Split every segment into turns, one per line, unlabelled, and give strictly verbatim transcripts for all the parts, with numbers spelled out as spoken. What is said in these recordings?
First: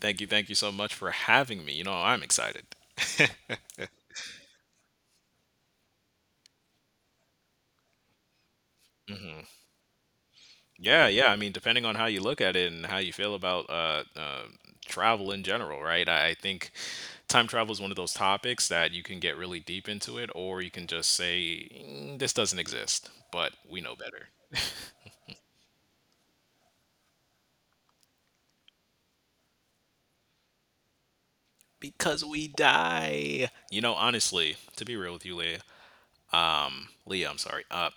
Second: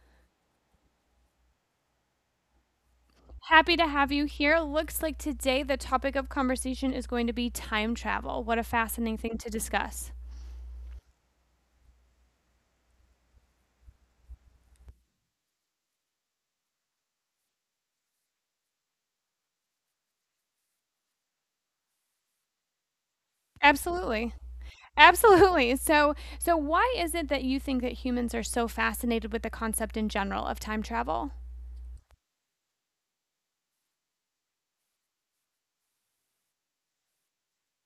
Thank you, thank you so much for having me. You know, I'm excited.
Happy to have you here. Looks like today the topic of conversation is going to be time travel. What a fascinating thing to discuss.
Yeah, yeah. I mean, depending on how you look at it and how you feel about uh, uh, travel in general, right? I I think time travel is one of those topics that you can get really deep into it, or you can just say, "Mm, this doesn't exist," but we know better
Absolutely. Absolutely. So, so why is it that you think that humans are so fascinated with the concept in general of time travel?
because we die. You know, honestly, to be real with you, Leah. Leah, I'm sorry. Uh,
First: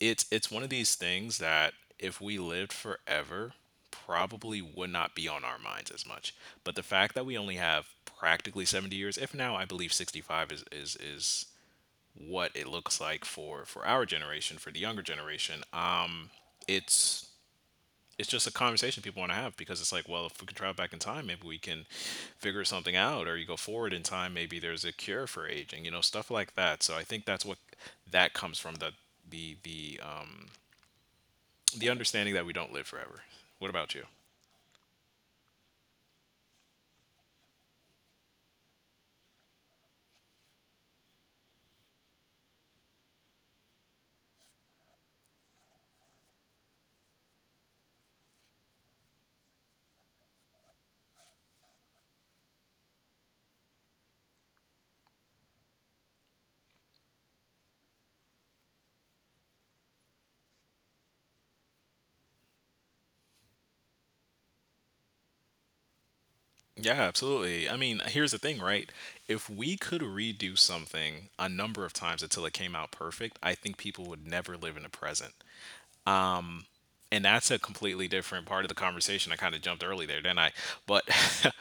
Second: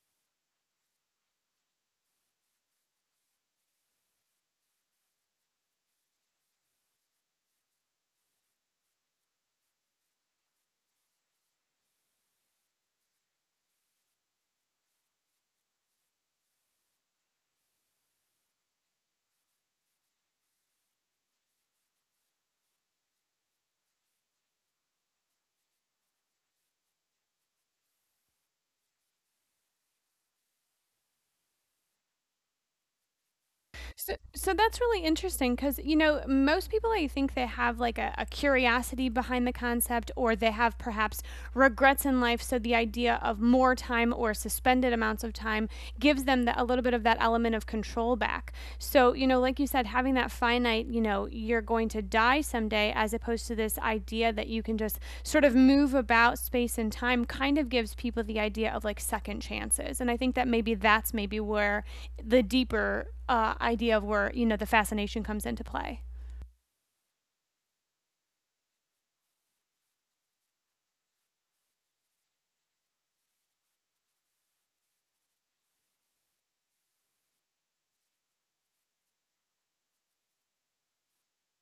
it's it's one of these things that if we lived forever, probably would not be on our minds as much. But the fact that we only have practically seventy years, if now I believe sixty-five is is is what it looks like for for our generation, for the younger generation, uh, it's it's just a conversation people want to have because it's like, well, if we can travel back in time, maybe we can figure something out, or you go forward in time, maybe there's a cure for aging, you know, stuff like that. So I think that's what that comes from the the the um, the understanding that we don't live forever. What about you?
So, so that's really interesting because, you know, most people, I think they have like a, a curiosity behind the concept, or they have perhaps regrets in life. So the idea of more time or suspended amounts of time gives them the, a little bit of that element of control back. So, you know, like you said, having having that finite, you know, you're going to die someday, as opposed to this idea that you can just sort of move about space and time, kind of gives people the idea of like second chances. And I think that maybe that's maybe where the deeper uh, idea of where, you know, the fascination comes into play.
Yeah, absolutely. I mean, here's the thing, right? If we could redo something a number of times until it came out perfect, I think people would never live in the present. And that's a completely different part of the conversation. I kind of jumped early there, didn't I? But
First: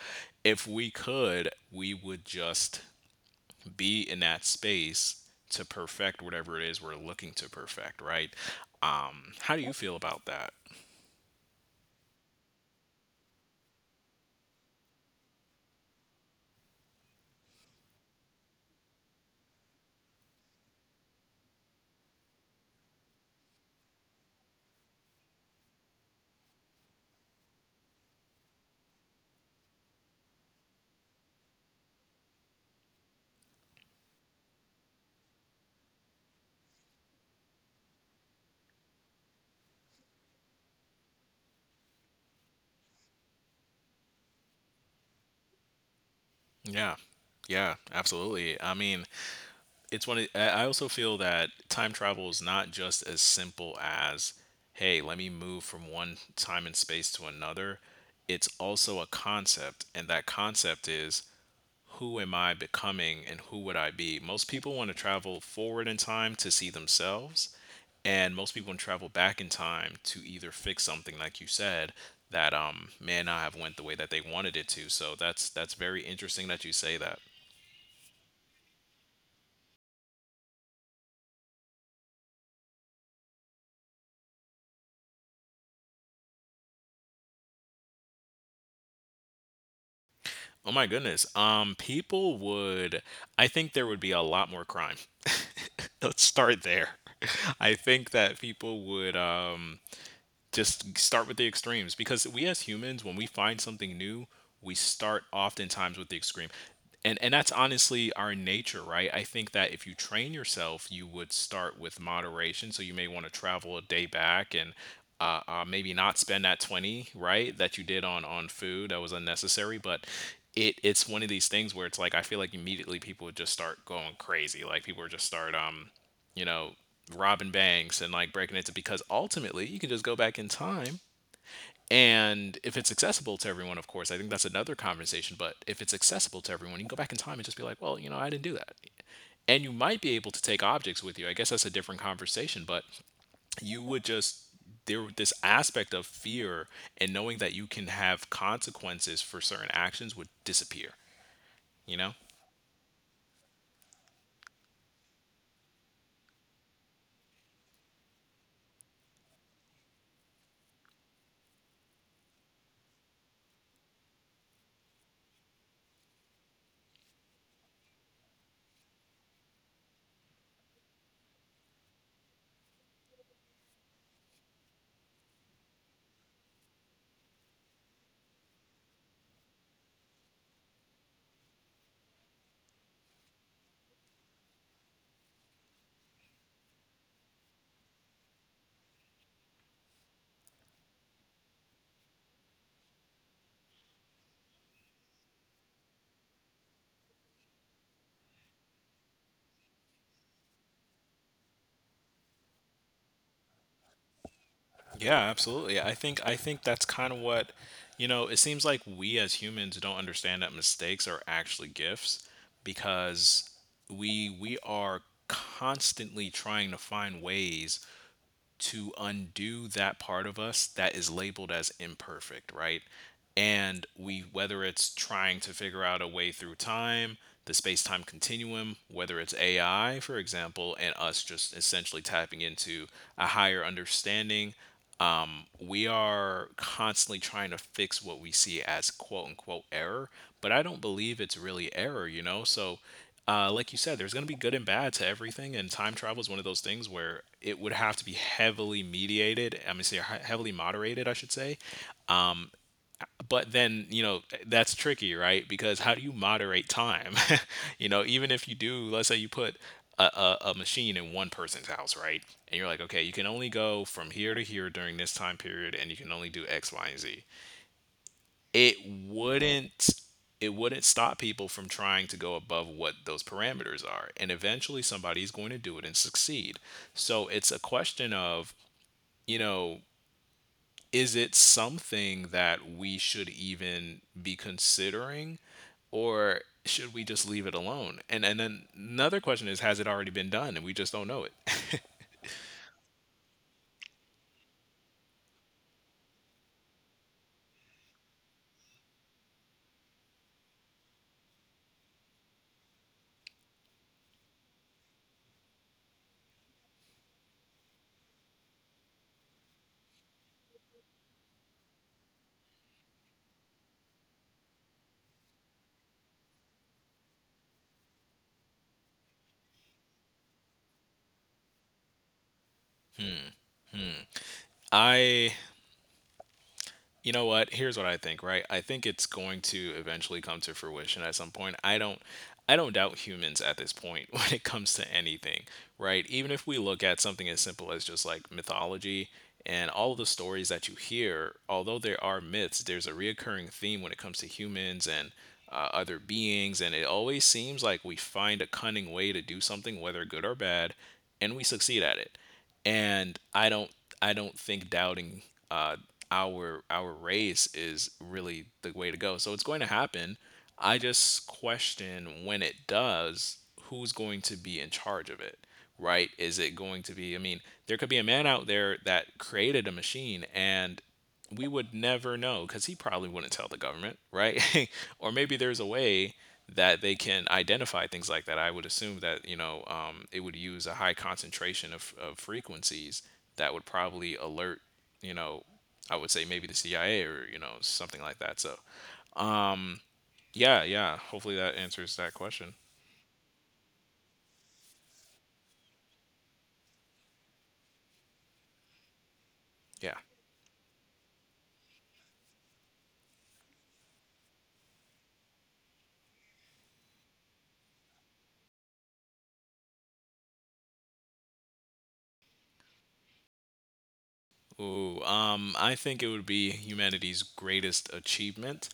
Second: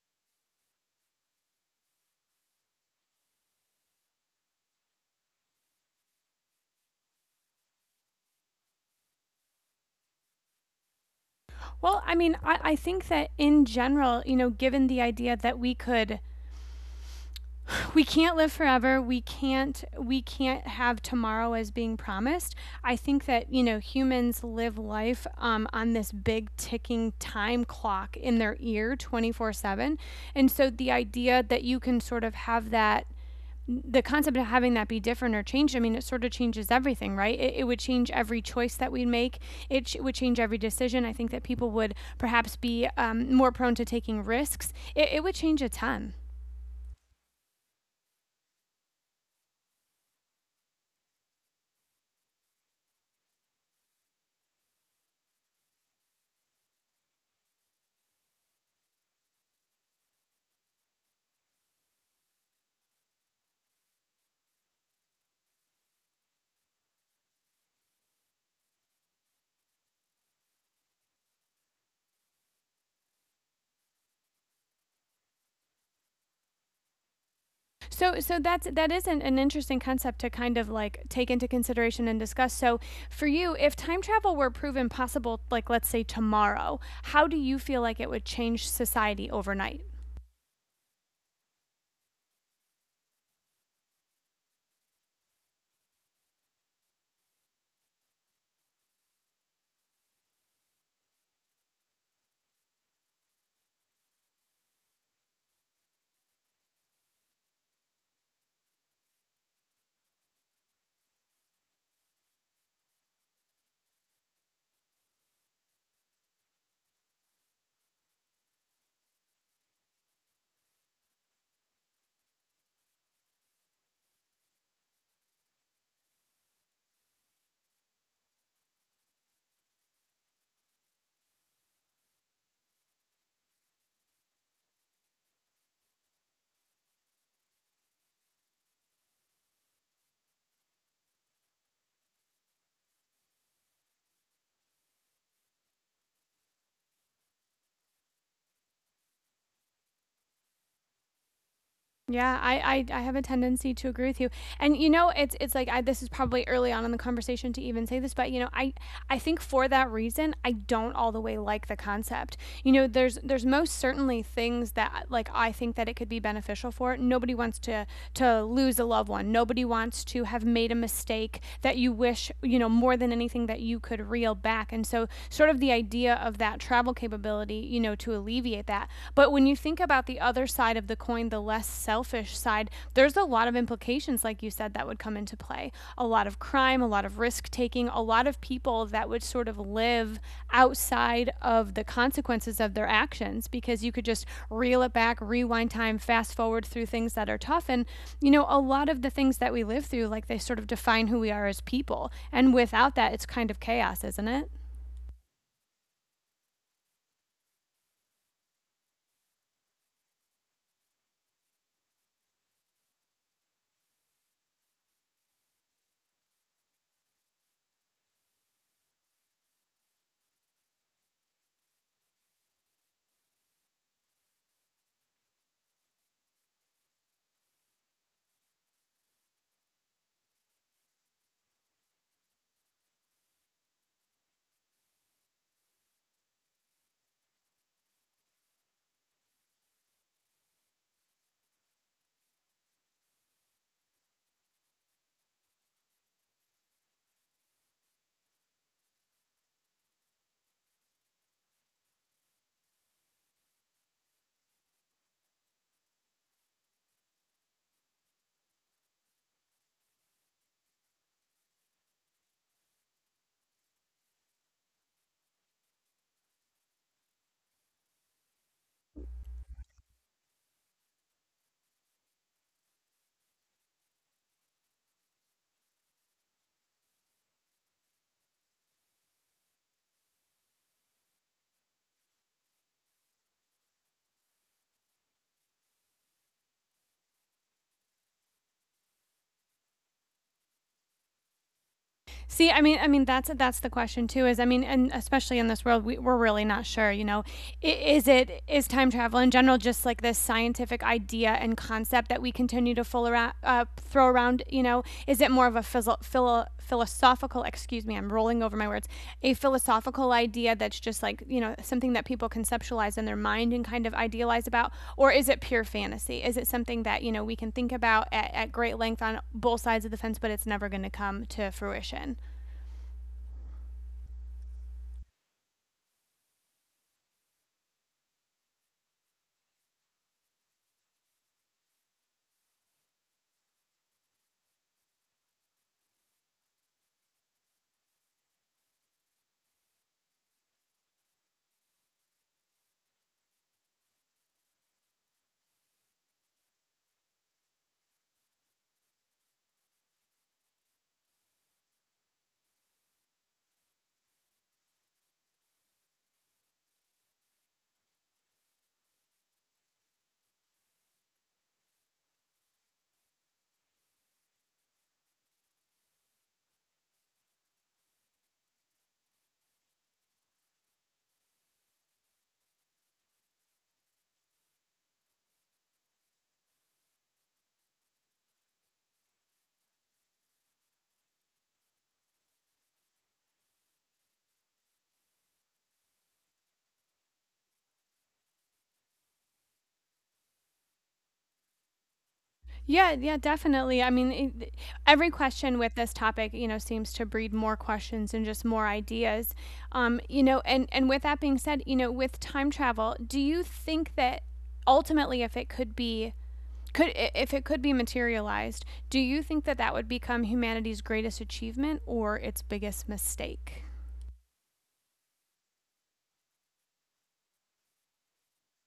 if we could, we would just be in that space to perfect whatever it is we're looking to perfect, right? Um, how do you feel about that?
Well, I mean, I, I think that in general, you know, given the idea that we could we can't live forever, we can't we can't have tomorrow as being promised. I think that, you know, humans live life um, on this big ticking time clock in their ear twenty four seven, and so the idea that you can sort of have that the concept of having that be different or changed, I mean, it sort of changes everything, right? It, it would change every choice that we make. It ch- would change every decision. I think that people would perhaps be um, more prone to taking risks. It, it would change a ton.
Yeah. Yeah, absolutely. I mean, it's one of, I I also feel that time travel is not just as simple as hey, let me move from one time and space to another. It's also a concept, and that concept is, who am I becoming and who would I be? Most people want to travel forward in time to see themselves, and most people want to travel back in time to either fix something, like you said, that um may not have went the way that they wanted it to. So that's that's very interesting that you say that.
So, so that's that is an, an interesting concept to kind of like take into consideration and discuss. So, for you, if time travel were proven possible, like let's say tomorrow, how do you feel like it would change society overnight?
Oh my goodness. Um, people would, I think there would be a lot more crime. Let's start there. I think that people would, um, just start with the extremes, because we as humans, when we find something new, we start oftentimes with the extreme. And and that's honestly our nature, right? I think that if you train yourself, you would start with moderation. So you may want to travel a day back and uh, uh, maybe not spend that twenty right that you did on on food that was unnecessary. But it it's one of these things where it's like, I feel like immediately people would just start going crazy, like people would just start, um you know, robbing banks and like breaking into, because ultimately you can just go back in time. And if it's accessible to everyone, of course, I think that's another conversation. But if it's accessible to everyone, you can go back in time and just be like, well, you know, I didn't do that. And you might be able to take objects with you. I guess that's a different conversation, but you would just, there, this aspect of fear and knowing that you can have consequences for certain actions would disappear, you know?
Yeah, I, I I have a tendency to agree with you. And you know, it's it's like I this is probably early on in the conversation to even say this, but you know, I I think for that reason, I don't all the way like the concept. You know, there's there's most certainly things that like I think that it could be beneficial for. Nobody wants to to lose a loved one. Nobody wants to have made a mistake that you wish, you know, more than anything that you could reel back. And so sort of the idea of that travel capability, you know, to alleviate alleviate that. But when you think about the other side of the coin, the less selfish side, there's a lot of implications, like you said, that would come into play. A lot of crime, a lot of risk taking, a lot of people that would sort of live outside of the consequences of their actions because you could just reel it back, rewind time, fast forward through things that are tough. And, you know, a lot of the things that we live through, like they sort of define who we are as people. And without that, it's kind of chaos, isn't it?
Yeah, absolutely. I think I think that's kind of what, you know, it seems like we as humans don't understand that mistakes are actually gifts, because we we are constantly trying to find ways to undo that part of us that is labeled as imperfect, right? And we, whether it's trying to figure out a way through time, the space-time continuum, whether it's A I, for example, and us just essentially tapping into a higher understanding, um, we are constantly trying to fix what we see as quote unquote error, but I don't believe it's really error, you know? So, uh, like you said, there's going to be good and bad to everything. And time travel is one of those things where it would have to be heavily mediated. I mean, say heavily moderated, I should say. But then, you know, that's tricky, right? Because how do you moderate time? You know, even if you do, let's say you put a, a, a machine in one person's house, right, and you're like, okay, you can only go from here to here during this time period, and you can only do X, Y, and Z. it wouldn't it wouldn't stop people from trying to go above what those parameters are, and eventually somebody's going to do it and succeed. So it's a question of, you know, is it something that we should even be considering, or should we just leave it alone? And and then another question is, has it already been done and we just don't know it?
See, I mean, I mean, that's that's the question too. Is I mean, and especially in this world, we, we're really not sure. You know, I- is it, is time travel in general just like this scientific idea and concept that we continue to fool around, uh, throw around? You know, is it more of a phil- phil- philosophical? Excuse me, I'm rolling over my words. A philosophical idea that's just like, you know, something that people conceptualize in their mind and kind of idealize about, or is it pure fantasy? Is it something that, you know, we can think about at, at great length on both sides of the fence, but it's never going to come to fruition?
I, you know what, here's what I think, right? I think it's going to eventually come to fruition at some point. I don't I don't doubt humans at this point. When it comes to anything, right, even if we look at something as simple as just like mythology and all of the stories that you hear, although there are myths, there's a reoccurring theme when it comes to humans and, uh, other beings, and it always seems like we find a cunning way to do something, whether good or bad, and we succeed at it. And I don't I don't think doubting uh, our our race is really the way to go. So it's going to happen. I just question, when it does, who's going to be in charge of it, right? Is it going to be? I mean, there could be a man out there that created a machine and we would never know, because he probably wouldn't tell the government, right? Or maybe there's a way that they can identify things like that. I would assume that, you know, um, it would use a high concentration of, of frequencies that would probably alert, you know, I would say maybe the C I A, or you know, something like that. So, um, yeah, yeah. Hopefully that answers that question.
Yeah, yeah, definitely. I mean, it, every question with this topic, you know, seems to breed more questions and just more ideas.
Yeah.
Um, you know, and and with that being said, you know, with time travel, do you think that ultimately if it could be could i- if it could be materialized, do you think that that would become humanity's greatest achievement or its biggest mistake?
Ooh, um, I think it would be humanity's greatest achievement,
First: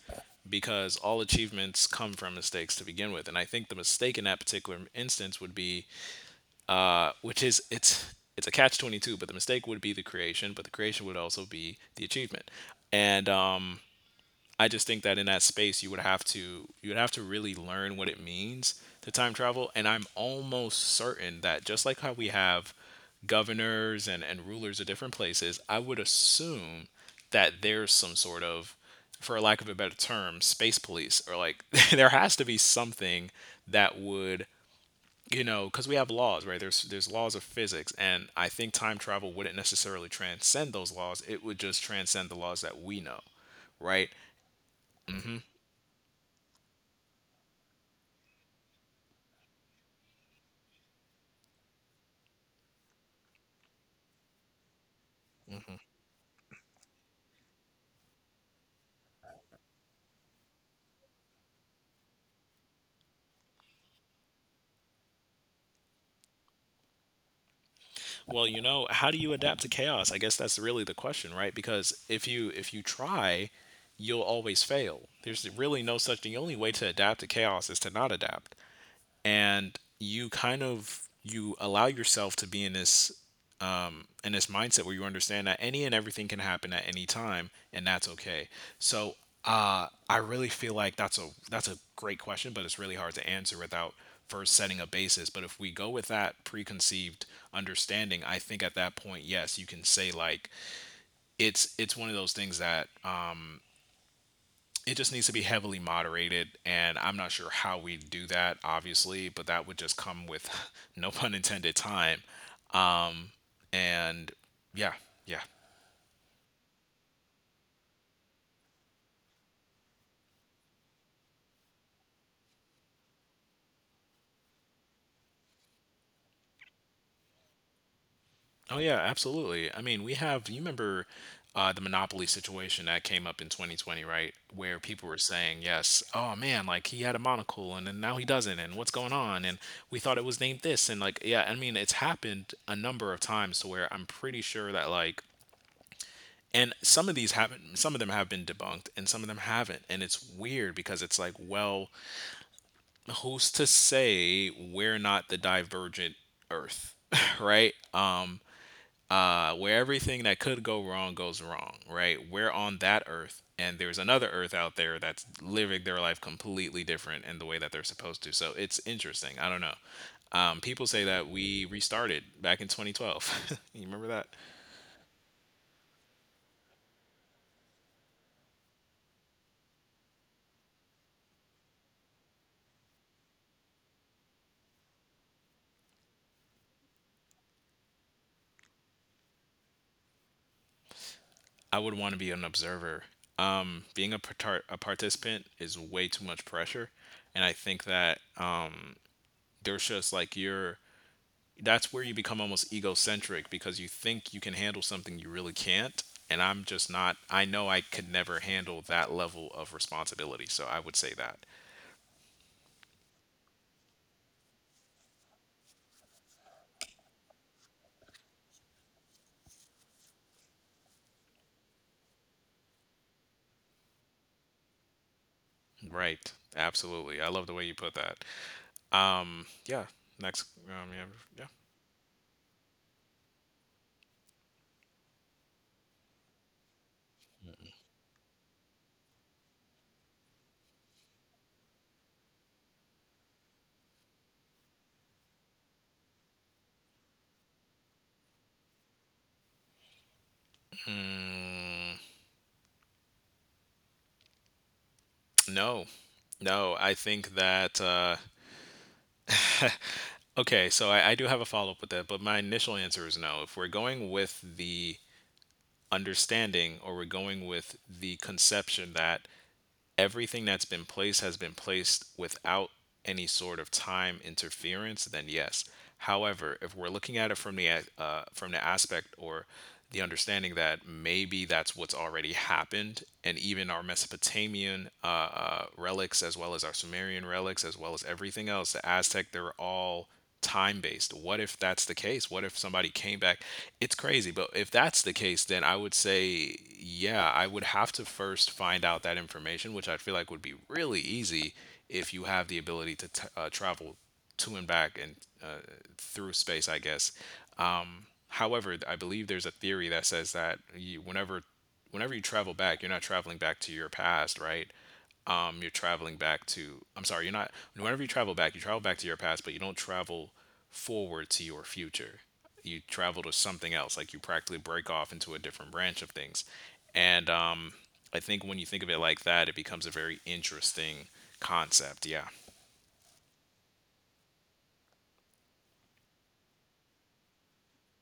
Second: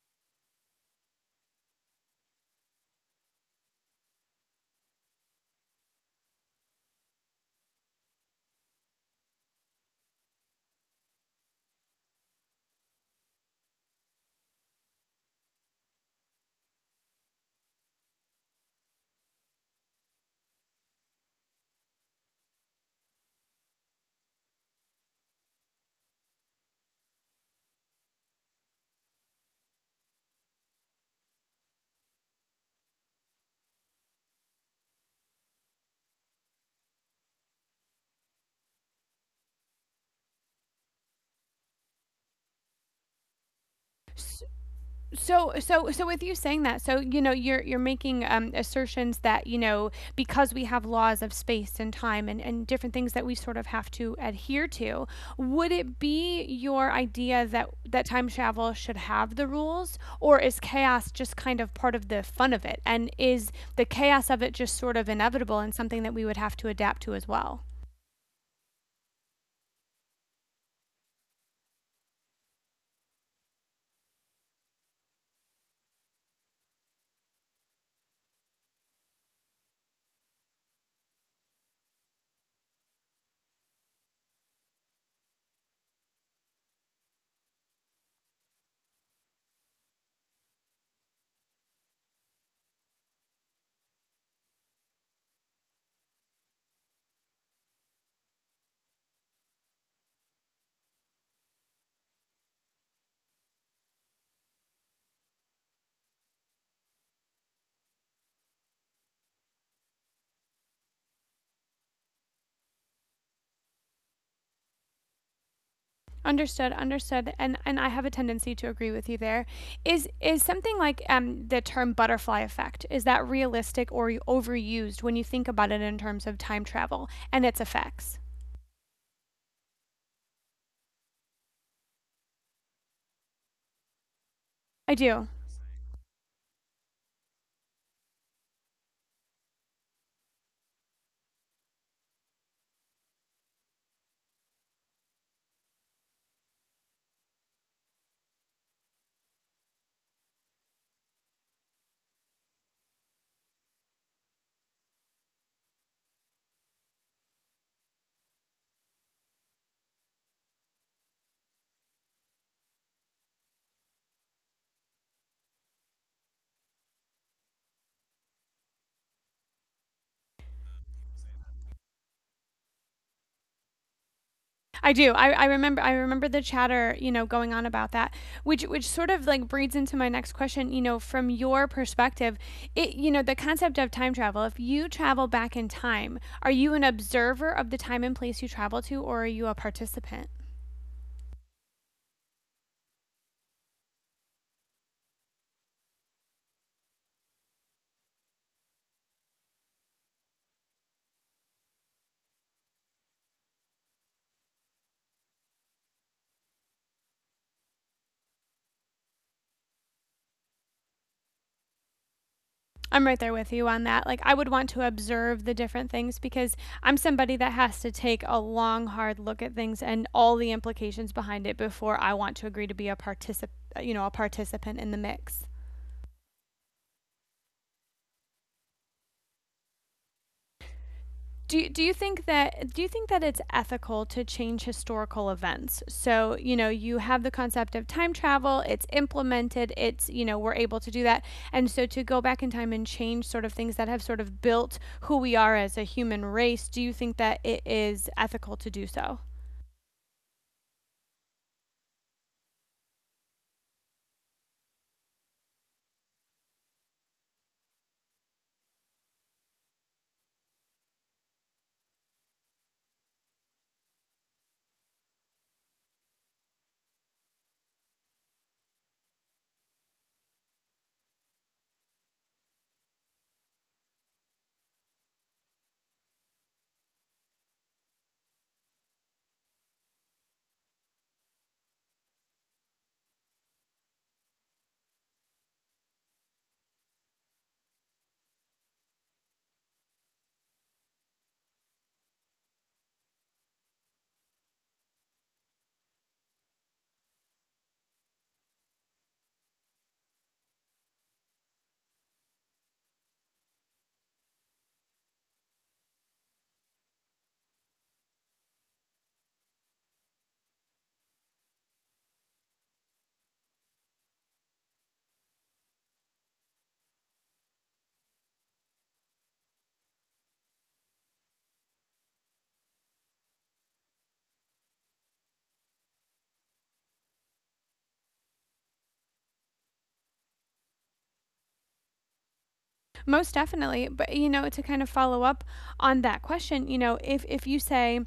because all achievements come from mistakes to begin with. And I think the mistake in that particular instance would be, uh, which is, it's it's a catch twenty two, but the mistake would be the creation, but the creation would also be the achievement. And um, I just think that in that space, you would have to you would have to really learn what it means to time travel. And I'm almost certain that, just like how we have governors and and rulers of different places, I would assume that there's some sort of, for lack of a better term, space police, or like, there has to be something that would, you know, cuz we have laws, right? There's there's laws of physics, and I think time travel wouldn't necessarily transcend those laws. It would just transcend the laws that we know, right?
so so so with you saying that, so you know, you're you're making um, assertions that, you know, because we have laws of space and time and, and different things that we sort of have to adhere to, would it be your idea that that time travel should have the rules, or is chaos just kind of part of the fun of it, and is the chaos of it just sort of inevitable and something that we would have to adapt to as well?
Well, you know, how do you adapt to chaos? I guess that's really the question, right? Because if you if you try, you'll always fail. There's really no such, the only way to adapt to chaos is to not adapt. And you kind of, you allow yourself to be in this in this mindset where you understand that any and everything can happen at any time, and that's okay. So, uh, I really feel like that's a that's a great question, but it's really hard to answer without first setting a basis. But if we go with that preconceived understanding, I think at that point, yes, you can say like, it's it's one of those things that, um, it just needs to be heavily moderated, and I'm not sure how we do that obviously, but that would just come with, no pun intended, time. Um and Yeah. Yeah.
Understood, understood, and and I have a tendency to agree with you there. Is is something like um, the term butterfly effect? Is that realistic or overused when you think about it in terms of time travel and its effects?
Oh yeah, absolutely. I mean, we have. You remember, uh, the monopoly situation that came up in twenty twenty, right? Where
I
people were
do.
saying, "Yes, oh man, like he had a monocle, and then now he doesn't, and what's going on?" And we thought it was named this, and like, yeah, I mean, it's happened a number of times to where I'm pretty sure that like, and some of these haven't, some of them have been debunked, and some of them haven't. And it's weird because it's like, well, who's to say we're not the divergent Earth, right? Um, uh, where everything that could go wrong goes wrong, right? We're on that earth, and there's another earth out there that's living their life completely different in the way that they're supposed to. So it's interesting. I don't know. Um, people say that we restarted back in twenty twelve. You remember that?
I do. I, I remember, I remember the chatter, you know, going on about that. Which which sort of like breeds into my next question, you know, from your perspective, it you know, the concept of time travel, if you travel back in time, are you an observer of the time and place you travel to or are you a participant?
I would want to be an observer. Um, being a, partar- a participant is way too much pressure. And I think that um, there's just like your that's where you become almost egocentric because you think you can handle something you really can't. And I'm just not, I know I could never handle that level of responsibility. So I would say that.
I'm right there with you on that. Like, I would want to observe the different things because I'm somebody that has to take a long, hard look at things and all the implications behind it before I want to agree to be a particip- you know, a participant in the mix.
Right. Absolutely. I love the way you put that. Um, yeah. Next. Um, yeah. Yeah.
Do, do you think that do you think that it's ethical to change historical events? So, you know, you have the concept of time travel, it's implemented, it's, you know, we're able to do that. And so to go back in time and change sort of things that have sort of built who we are as a human race, do you think that it is ethical to do so?
No. No. I think that, uh, okay. So I, I do have a follow up with that, but my initial answer is no. If we're going with the understanding, or we're going with the conception that everything that's been placed has been placed without any sort of time interference, then yes. However, if we're looking at it from the uh, from the aspect, or the understanding that maybe that's what's already happened, and even our Mesopotamian uh, uh, relics, as well as our Sumerian relics, as well as everything else, the Aztec, they're all time based. What if that's the case? What if somebody came back? It's crazy, but if that's the case, then I would say, yeah, I would have to first find out that information, which I feel like would be really easy if you have the ability to t- uh, travel to and back, and uh, through space, I guess. Um, however, I believe there's a theory that says that you, whenever whenever you travel back, you're not traveling back to your past, right? um, you're traveling back to, I'm sorry, you're not whenever you travel back, you travel back to your past, but you don't travel forward to your future. You travel to something else, like you practically break off into a different branch of things. And um, I think when you think of it like that, it becomes a very interesting concept. Yeah,
Most definitely. But you know, to kind of follow up on that question, you know, if if you say,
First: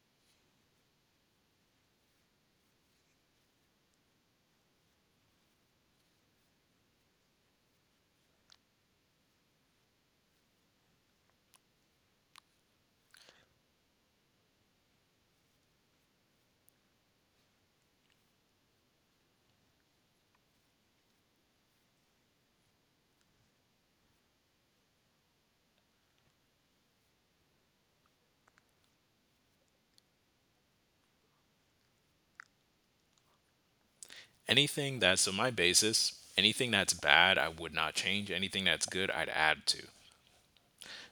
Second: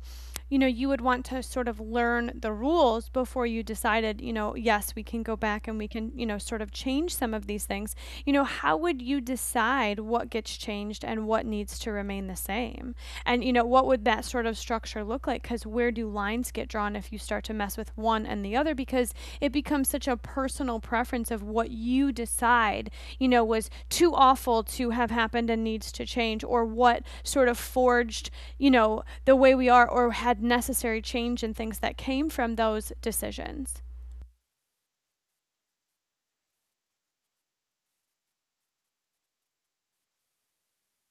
you know, you would want to sort of learn the rules before you decided, you know, yes, we can go back and we can, you know, sort of change some of these things, you know, how would you decide what gets changed and what needs to remain the same? And, you know, what would that sort of structure look like? Because where do lines get drawn if you start to mess with one and the other? Because it becomes such a personal preference of what you decide, you know, was too awful to have happened and needs to change, or what sort of forged, you know, the way we are or had necessary change in things that came from those decisions.
anything that's on my basis, anything that's bad, I would not change. Anything that's good, I'd add to.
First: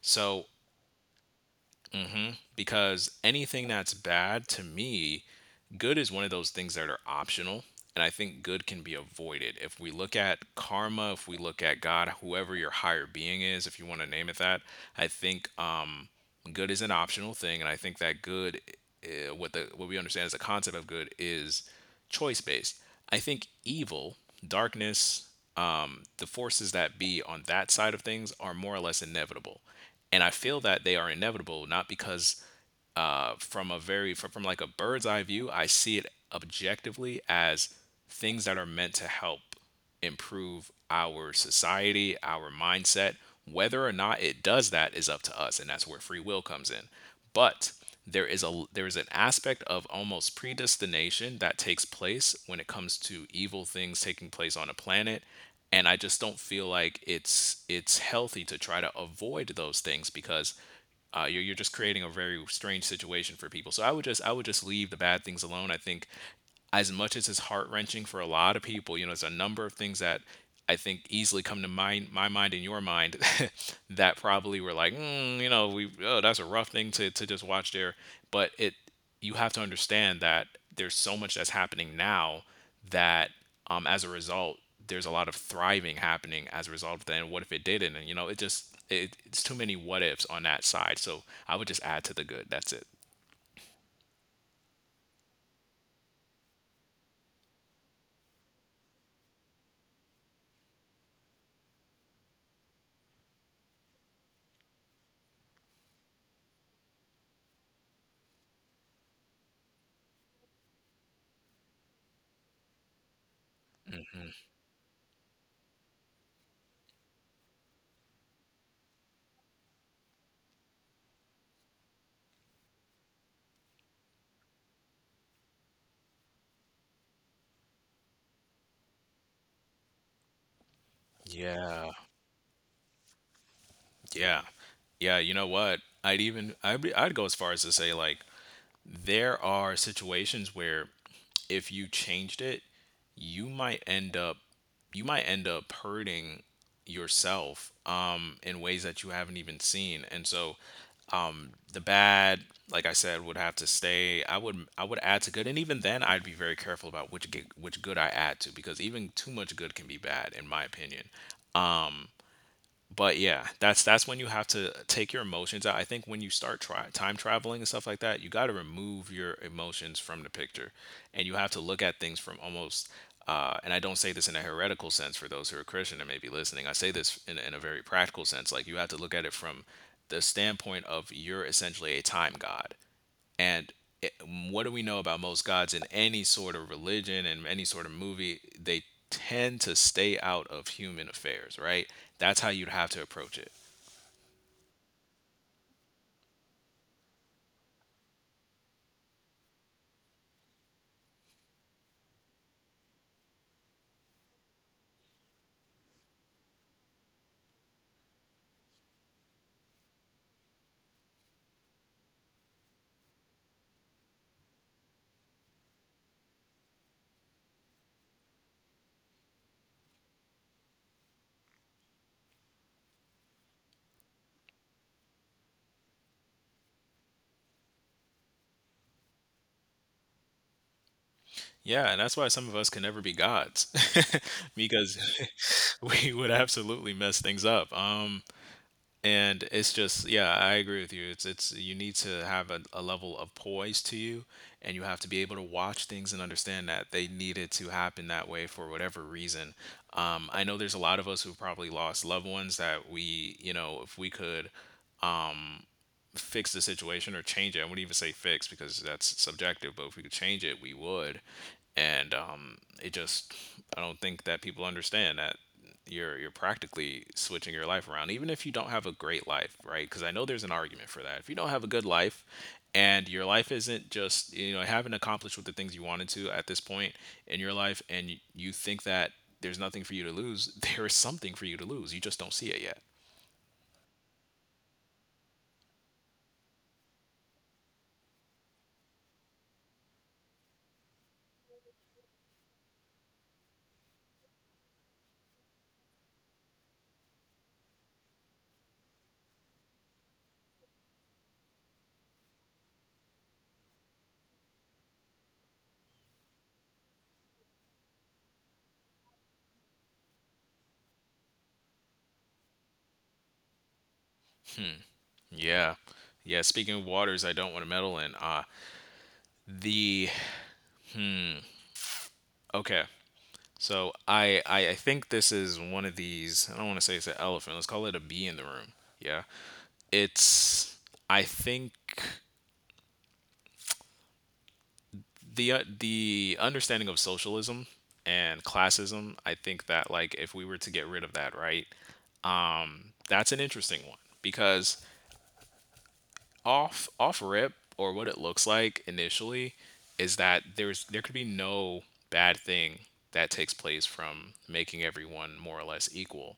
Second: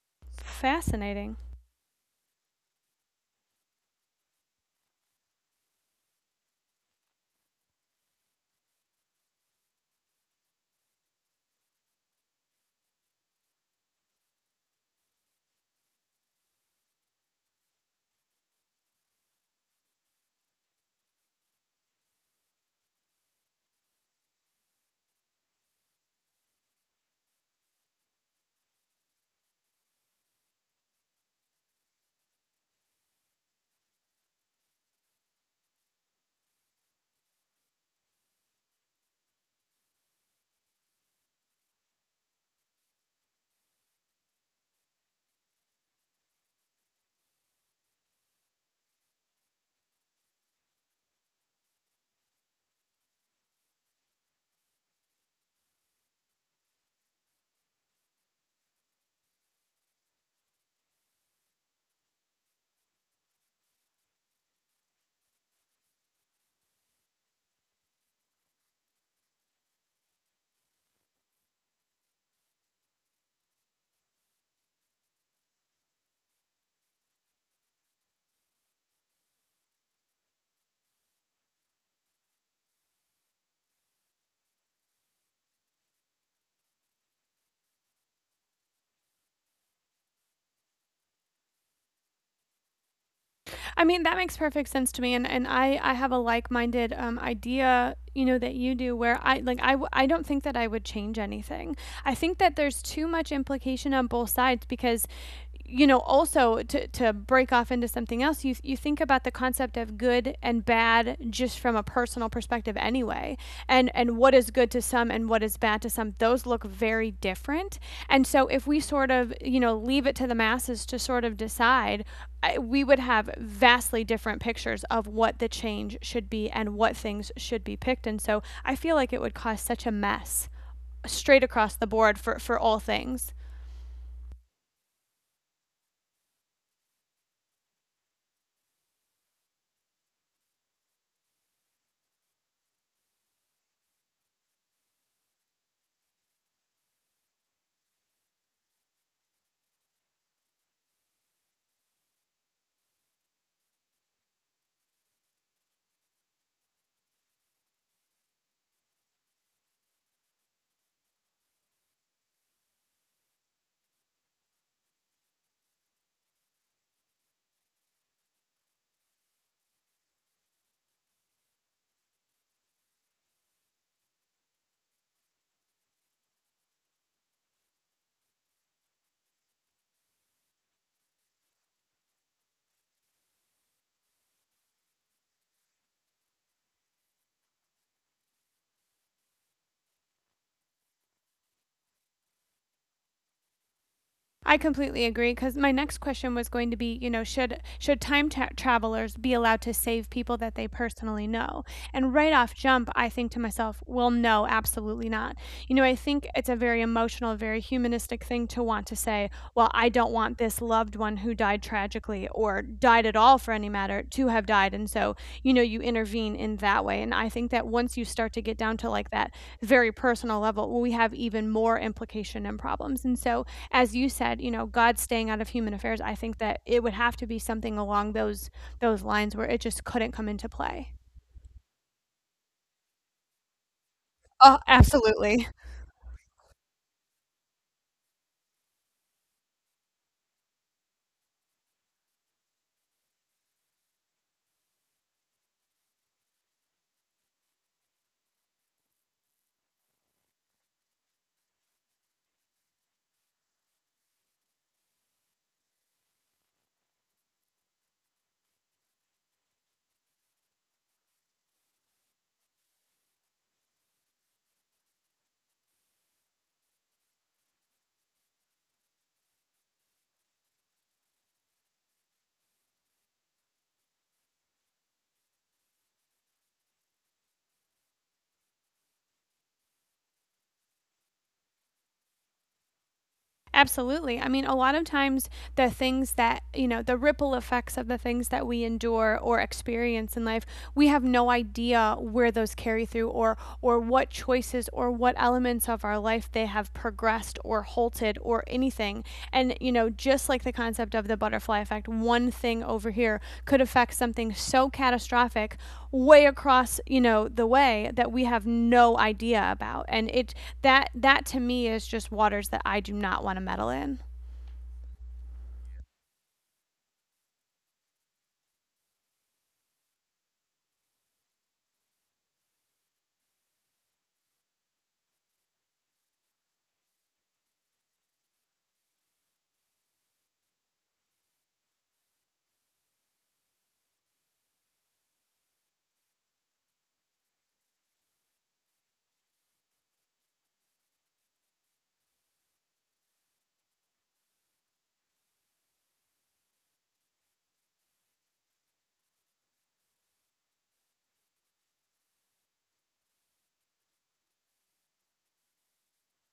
So
Fascinating.
because anything that's bad to me, good is one of those things that are optional. And I think good can be avoided. If we look at karma, if we look at God, whoever your higher being is, if you want to name it that, I think um, good is an optional thing. And I think that good, uh, what the what we understand as a concept of good is choice based. I think evil, darkness, um, the forces that be on that side of things are more or less inevitable. And I feel that they are inevitable not because, uh, from a very from, from like a bird's eye view, I see it objectively as things that are meant to help improve our society, our mindset. Whether or not it does that is up to us, and that's where free will comes in. But there is a there is an aspect of almost predestination that takes place when it comes to evil things taking place on a planet. And I just don't feel like it's it's healthy to try to avoid those things because, uh, you're, you're just creating a very strange situation for people. So i would just I would just leave the bad things alone, I think. As much as it's heart wrenching for a lot of people, you know, there's a number of things that I think easily come to mind, my mind and your mind, that probably were like, mm, you know, we oh, that's a rough thing to to just watch there. But it, you have to understand that there's so much that's happening now that, um, as a result, there's a lot of thriving happening as a result of that. And what if it didn't? And you know, it just it, it's too many what ifs on that side. So I would just add to the good. That's it.
I mean, that makes perfect sense to me. And, and I, I have a like-minded um, idea, you know, that you do, where I like, I, w- I don't think that I would change anything. I think that there's too much implication on both sides because, you know, also to, to break off into something else, you, you think about the concept of good and bad just from a personal personal perspective anyway. And and what is good to some and what is bad to some, those look very different. And so if we sort of, you know, leave it to the masses to sort of decide, we would have vastly different pictures of what the change should be and what things should be picked. And so I feel like it would cause such a mess straight across the
Yeah.
board for, for all things.
Yeah. Yeah, you know what? I'd even I'd be, I'd go as far as to say like there are situations where if you changed it, you might end up you might end up hurting yourself um in ways that you haven't even seen. And so the bad, like I said, would have to stay. I would I would add to good, and even then I'd be very careful about which ge- which good I add to, because even too much good can be bad in my opinion. But yeah, that's that's when you have to take your emotions out. I think when you start try, time traveling and stuff like that, you got to remove your emotions from the picture, and you have to look at things from almost. Uh, and I don't say this in a heretical sense for those who are Christian and may be listening. I say this in, in a very practical sense. Like you have to look at it from the standpoint of you're essentially a time god. And it, what do we know about most gods in any sort of religion and any sort of movie? They tend to stay out of human affairs, right? That's how you'd have to approach it.
I completely agree because my next question was going to be, you know, should should time tra- travelers be allowed to save people that they personally know? And right off jump, I think to myself, well, no, absolutely not. You know, I think it's a very emotional, very humanistic thing to want to say, well, I don't want this loved one who died tragically or died at all for any matter to have died, and so you know, you intervene in that way. And I think that once you start to get down to like that very personal level, well, we have even more implication and problems. And so, as you said, you know, God staying out of human affairs, I think that it would have to be something along those those lines where it just couldn't come into play.
Yeah, and that's why some of us can never be gods
Oh,
because
absolutely.
we would absolutely mess things up. Um, and it's just yeah, I agree with you. it's it's you need to have a, a level of poise to you, and you have to be able to watch things and understand that they needed to happen that way for whatever reason. um, I know there's a lot of us who probably lost loved ones that we, you know, if we could fix the situation or change it, I wouldn't even say fix because that's subjective, but if we could change it, we would. And um, it just, I don't think that people understand that you're you're practically switching your life around, even if you don't have a great life, right? Because I know there's an argument for that. If you don't have a good life, and your life isn't just, you know, haven't accomplished what the things you wanted to at this point in your life, and you, you think that there's nothing for you to lose, there is something for you to lose. You just don't see it yet.
Absolutely. I mean, a lot of times the things that, you know, the ripple effects of the things that we endure or experience in life, we have no idea where those carry through or or what choices or what elements of our life they have progressed or halted or anything anything. And, you know, just like the concept of the butterfly effect, one thing over here could affect something so catastrophic way across, you know, the way that we have no idea about. And it that that to me is just waters that I do not want to meddle in.
Hmm. Yeah. Yeah. Speaking of waters, I don't want to meddle in. Uh, the hmm. Okay. So I, I I think this is one of these. I don't want to say it's an elephant. Let's call it a bee in the room. Yeah. It's I think the uh, the understanding of socialism and classism. I think that like if we were to get rid of that, right? Um, that's an interesting one because off off rip, or what it looks like initially is that there's there could be no bad thing that takes place from making everyone more or less equal.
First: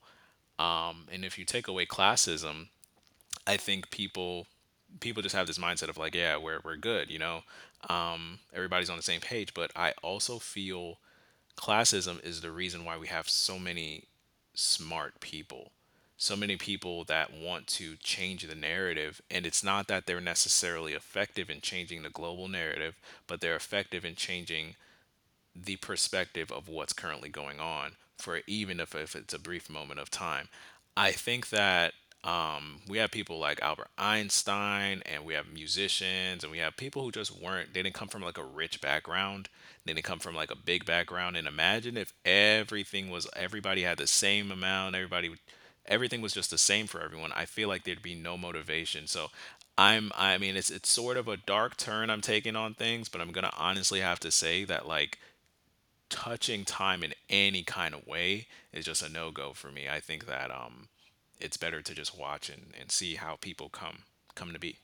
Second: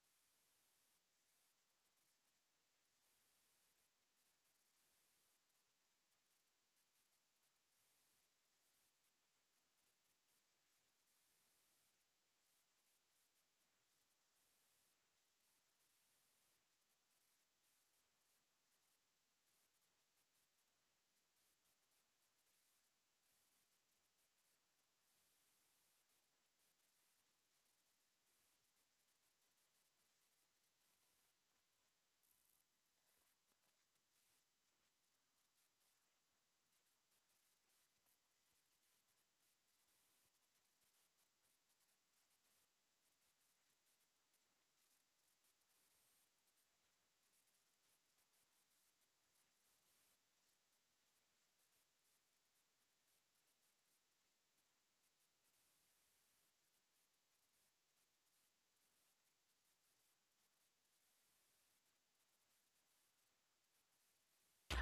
Um, and if you take away classism, I think people people just have this mindset of like, yeah, we're we're good, you know, um, everybody's on the same page. But I also feel classism is the reason why we have so many smart people, so many people that want to change the narrative. And it's not that they're necessarily effective in changing the global narrative, but they're effective in changing the perspective of what's currently going on for, even if, if it's a brief moment of time. I think that um, we have people like Albert Einstein, and we have musicians, and we have people who just weren't, they didn't come from like a rich background. They didn't come from like a big background. And imagine if everything was, everybody had the same amount, everybody, everything was just the same for everyone. I feel like there'd be no motivation. So i'm I mean, it's it's sort of a dark turn I'm taking on things, but I'm gonna honestly have to say that like touching time in any kind of way is just a no-go for me. I think that um it's better to just watch and, and see how people come come to be.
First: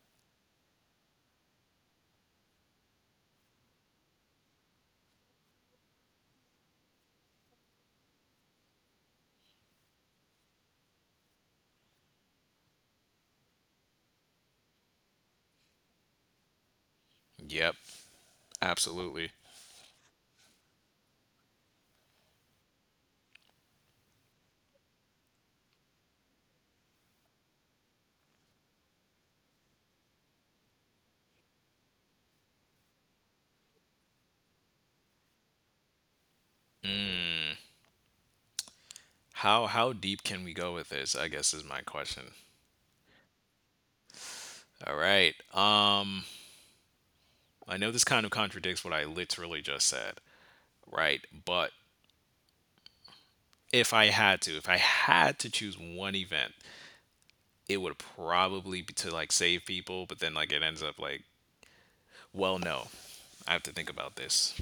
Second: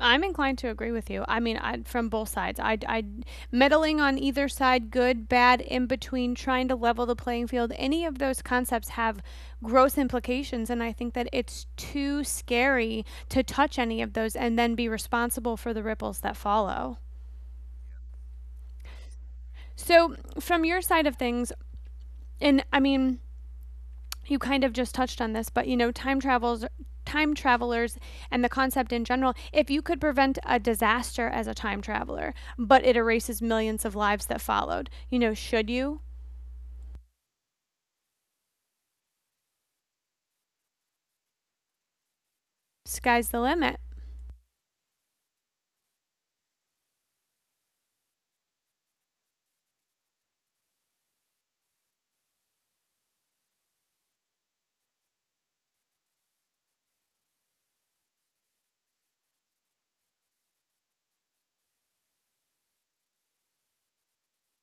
I'm inclined to agree with you. I mean, I, from both sides, I, I meddling on either side, good, bad, in between, trying to level the playing field. Any of those concepts have gross implications, and I think that it's too scary to touch any of those and then be responsible for the ripples that follow.
Yep, absolutely.
So, from your side of things, and I mean, you kind of just touched on this, but you know, time travels time travelers and the concept in general, if you could prevent a disaster as a time traveler, but it erases millions of lives that followed, you know, should you?
How how deep can we go with this? I guess is my question.
Sky's the limit.
All right. Um I know this kind of contradicts what I literally just said, right? But if I had to, if I had to choose one event, it would probably be to like save people, but then like it ends up like, well, no. I have to think about this.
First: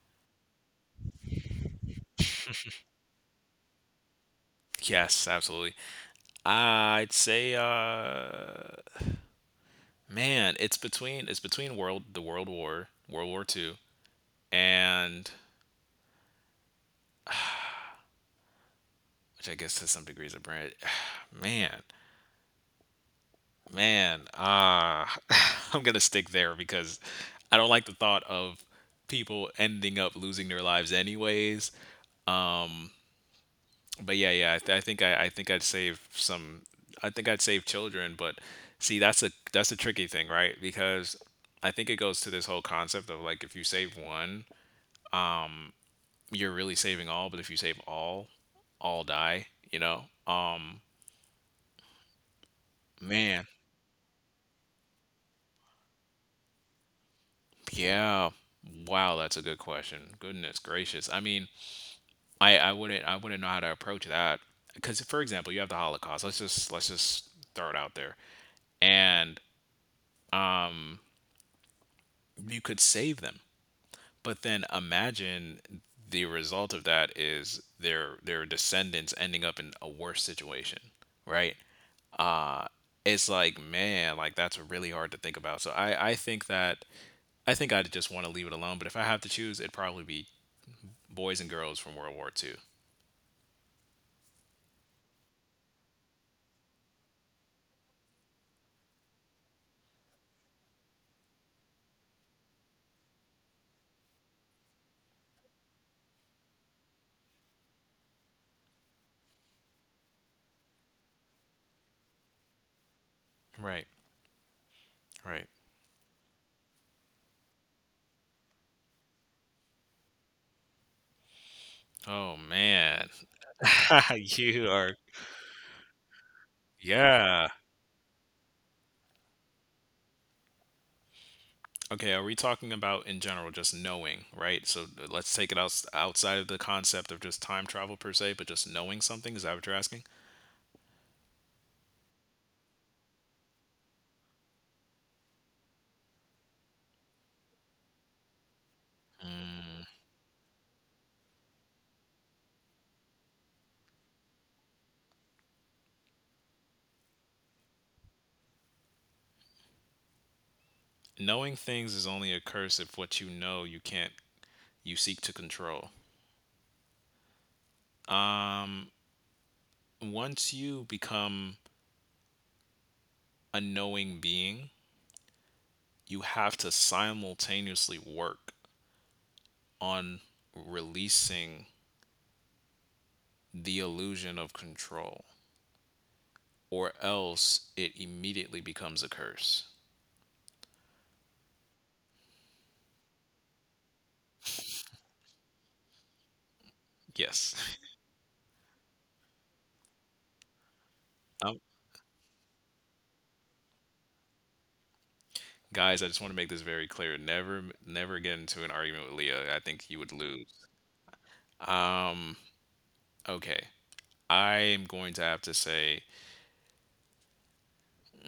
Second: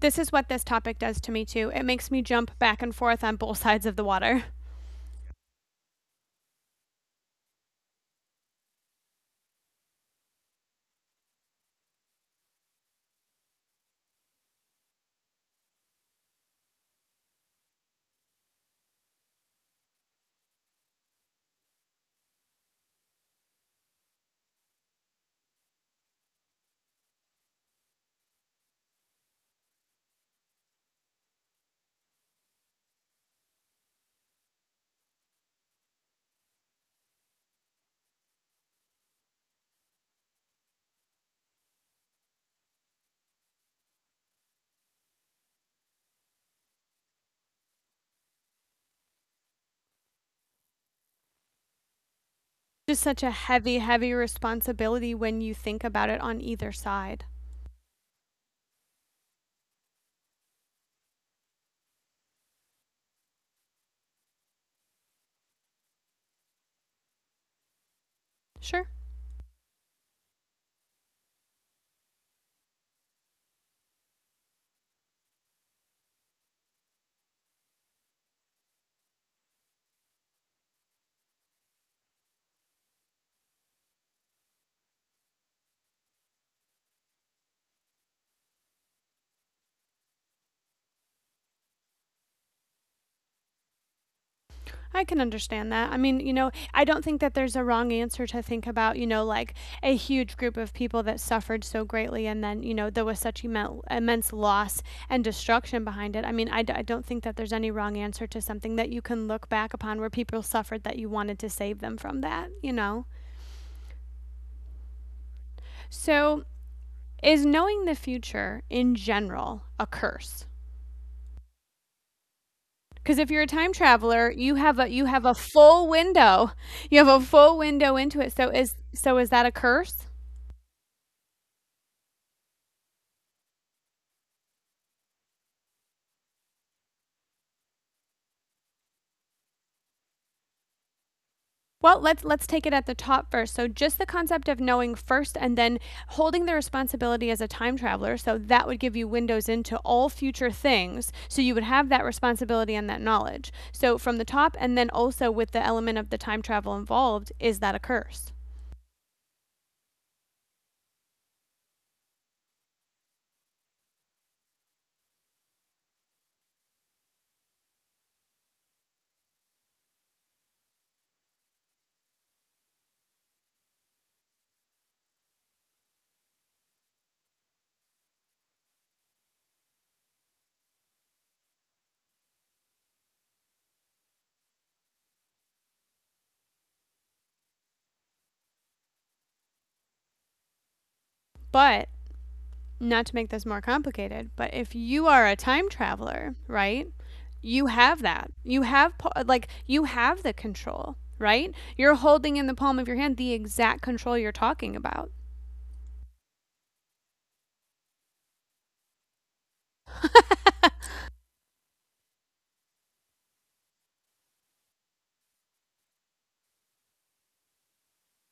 This is what this topic does to me too. It makes me jump back and forth on both sides of the water.
Yes, absolutely. I'd say, uh, man, it's between it's between world the World War, World War Two, and which I guess to some degrees a brand. Man, man, uh, I'm gonna stick there because I don't like the thought of people ending up losing their lives anyways. But yeah, yeah, I, th- I think I, I think I'd save some. I think I'd save children. But see, that's a that's a tricky thing, right? Because I think it goes to this whole concept of like if you save one, you're really saving all. But if you save all, all die. You know, um,
Just such a
man,
heavy, heavy responsibility when you think about it on either side.
yeah, wow, that's a good question. Goodness gracious. I mean, I I wouldn't I wouldn't know how to approach that because, for example, you have the Holocaust. Let's just let's just throw it out there,
Sure.
and you could save them. But then imagine the result of that is their their descendants ending up in a worse situation, right? Uh it's like, man, like that's really hard to think about. So I I think that I think I'd just want to leave it alone, but if I have to choose, it'd probably be boys and girls from World War two.
I can understand that. I mean, you know, I don't think that there's a wrong answer to think about, you know, like a huge group of people that suffered so greatly and then, you know, there was such immen- immense loss and destruction behind it. I mean, I, d- I don't think that there's any wrong answer to something that you can look back upon where people suffered that you wanted to save them from that, you know?
Right, right.
So, is knowing the future in general a curse?
Oh man.
Because if you're a time traveler, you
you
have a
are
you have a full window. You have a
yeah.
full window into it. So is so is that a curse?
Okay, are we talking about in general just knowing, right? So uh, let's take it out outside of the concept of just time travel per se, but just knowing something. Is that what you're asking?
Well, let's let's take it at the top first. So just the concept of knowing first and then holding the responsibility as a time traveler. So that would give you windows into all future things. So you would have that responsibility and that knowledge. So from the top and then also with the element of the time travel involved, is that a curse?
Knowing things is only a curse if what you know you can't, you seek to control. Once you become a knowing being, you have to simultaneously work on releasing the illusion of control, or else it immediately becomes a curse.
But not to make this more complicated, but if you are a time traveler, right?
Yes.
You have that. You have like you have the control, right? You're holding in the palm of your hand the exact control you're talking about.
Guys, I just want to make this very clear. Never, never get into an argument with Leah. I think you would lose. Um, okay. I am going to have to say,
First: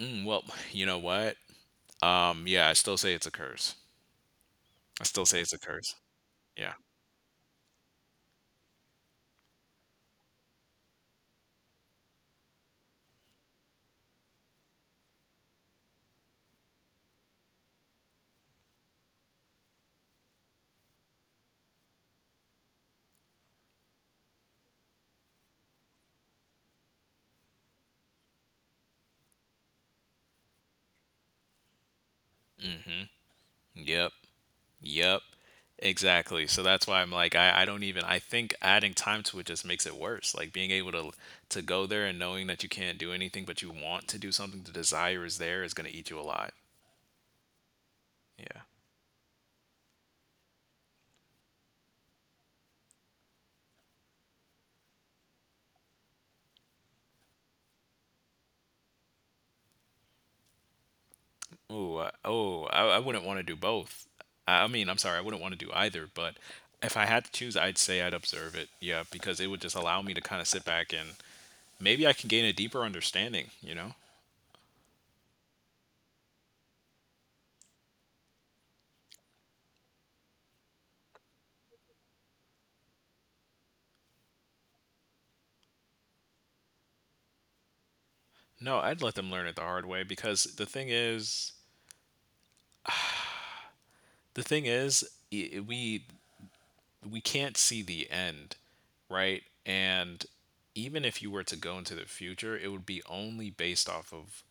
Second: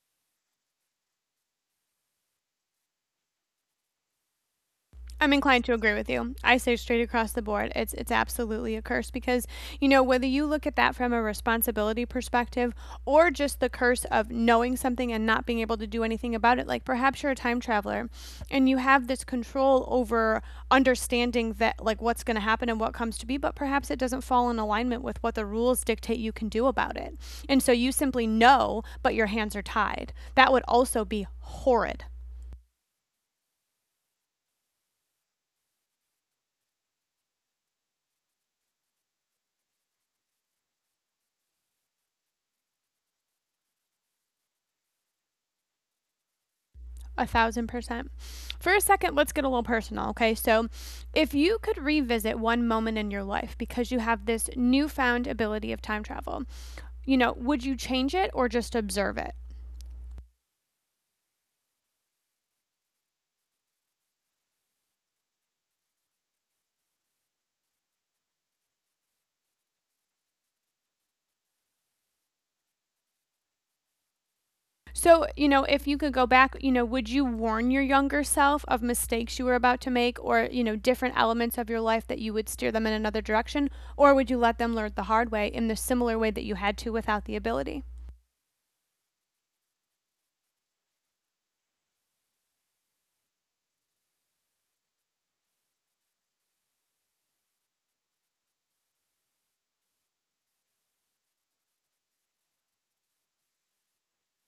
mm, well, you know what? Um, yeah, I still say it's a curse. I still
I'm
say it's a
inclined to
curse.
agree with you. I
Yeah.
say straight across the board, it's it's absolutely a curse because you know whether you look at that from a responsibility perspective or just the curse of knowing something and not being able to do anything about it. Like perhaps you're a time traveler and you have this control over understanding that like what's going to happen and what comes to be, but perhaps it doesn't fall in alignment with what the rules dictate you can do about it. And so you simply know, but your hands are tied. That would also be horrid.
Yep. Yep. Exactly. So that's why I'm like, I, I don't even, I think adding time to it just makes it worse. Like being able to to go there and knowing that you can't do anything, but you want to do something, the desire is there, is going to eat you alive.
A thousand percent.
Yeah.
For a second, let's get a little personal, okay? So, if you could revisit one moment in your life because you have this newfound ability of time travel, you know, would you change it or just observe it?
Ooh, I, oh, I, I wouldn't want to do both. I, I mean, I'm sorry, I wouldn't want to do either, but if I had to choose, I'd say I'd observe it. Yeah, because it would just allow me to kind of sit back and maybe I can gain a deeper understanding, you know?
So, you know, if you could go back, you know, would you warn your younger self of mistakes you were about to make or, you know, different elements of your life that you would steer them in another direction? Or would you let them learn the hard way in the similar way that you had to without the ability?
No, I'd let them learn it the hard way, because the thing is, the thing is, I we we can't see the end, right? And even if you were to go into the future, it would be only based off of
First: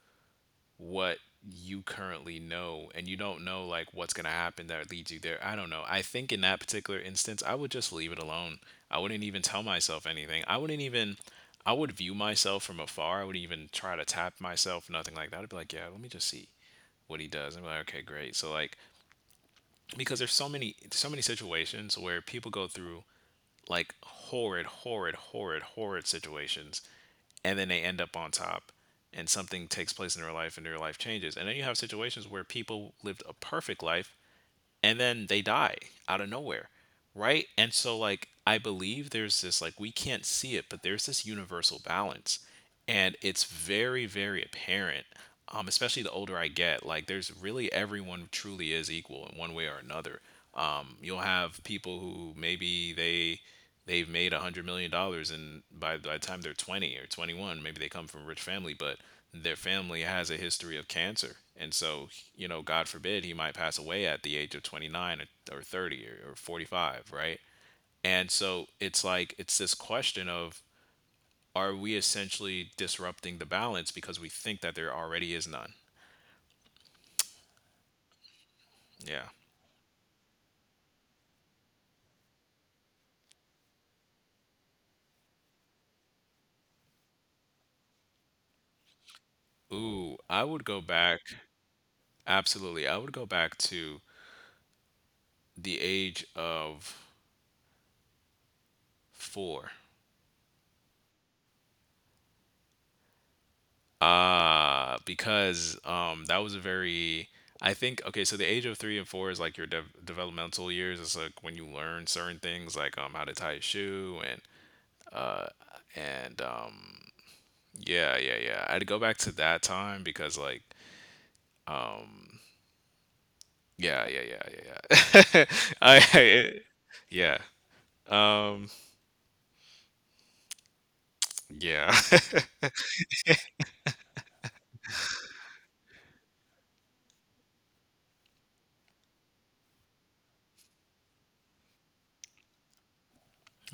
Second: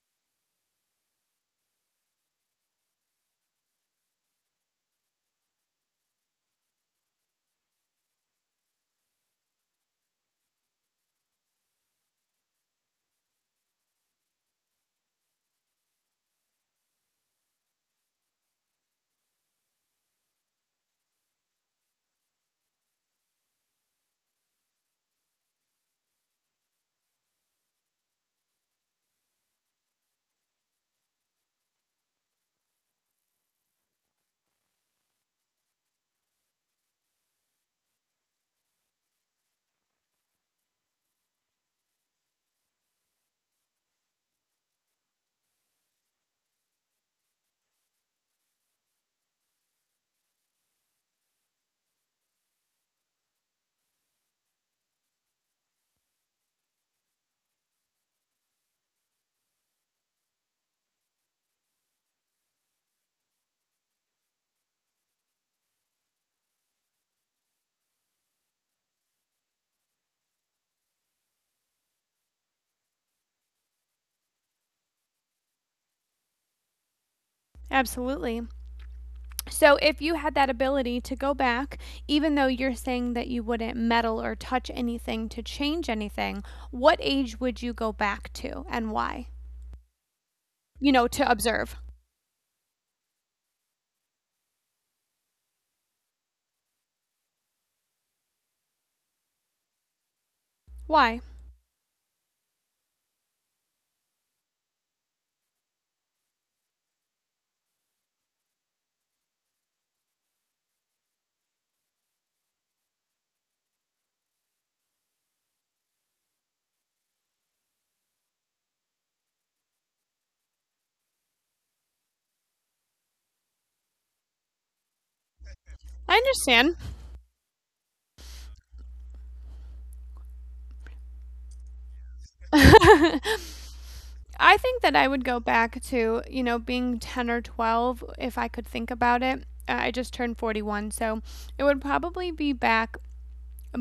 what you currently know, and you don't know like what's going to happen that leads you there. I don't know. I think in that particular instance, I would just leave it alone. I wouldn't even tell myself anything. I wouldn't even I would view myself from afar. I wouldn't even try to tap myself, nothing like that. I'd be like, yeah, let me just see what he does. I'm like, okay, great. So like because there's so many so many situations where people go through like horrid, horrid, horrid, horrid situations, and then they end up on top, and something takes place in their life and their life changes. And then you have situations where people lived a perfect life and then they die out of nowhere, right? And so, like, I believe there's this, like, we can't see it, but there's this universal balance, and it's very, very apparent. Um, especially the older I get, like there's really, everyone truly is equal in one way or another. Um, you'll have people who maybe they they've made a hundred million dollars, and by by the time they're twenty or twenty one, maybe they come from a rich family, but their family has a history of cancer. And so, you know, God forbid, he might pass away at the age of twenty-nine, or, or thirty, or, or forty-five, right? And so it's like, it's this question of, are we essentially disrupting the balance because we think that there already is none?
Absolutely.
Yeah.
So, if you had that ability to go back, even though you're saying that you wouldn't meddle or touch anything to change anything, what age would you go back to and why?
Ooh, I would go
You know,
back.
to observe.
Absolutely. I would go back to the age of four.
Why?
Ah, because um, that was a very, I think, okay, so the age of three and four is like your dev developmental years. It's like when you learn certain things, like um, how to tie a shoe and and um, yeah, yeah, yeah. I had to go back to that time because like, yeah, yeah, yeah, yeah, yeah. I,
I
I-
understand.
yeah, um, yeah.
I think that I would go back to, you know, being ten or twelve if I could think about it. Uh, I just turned forty-one, so it would probably be back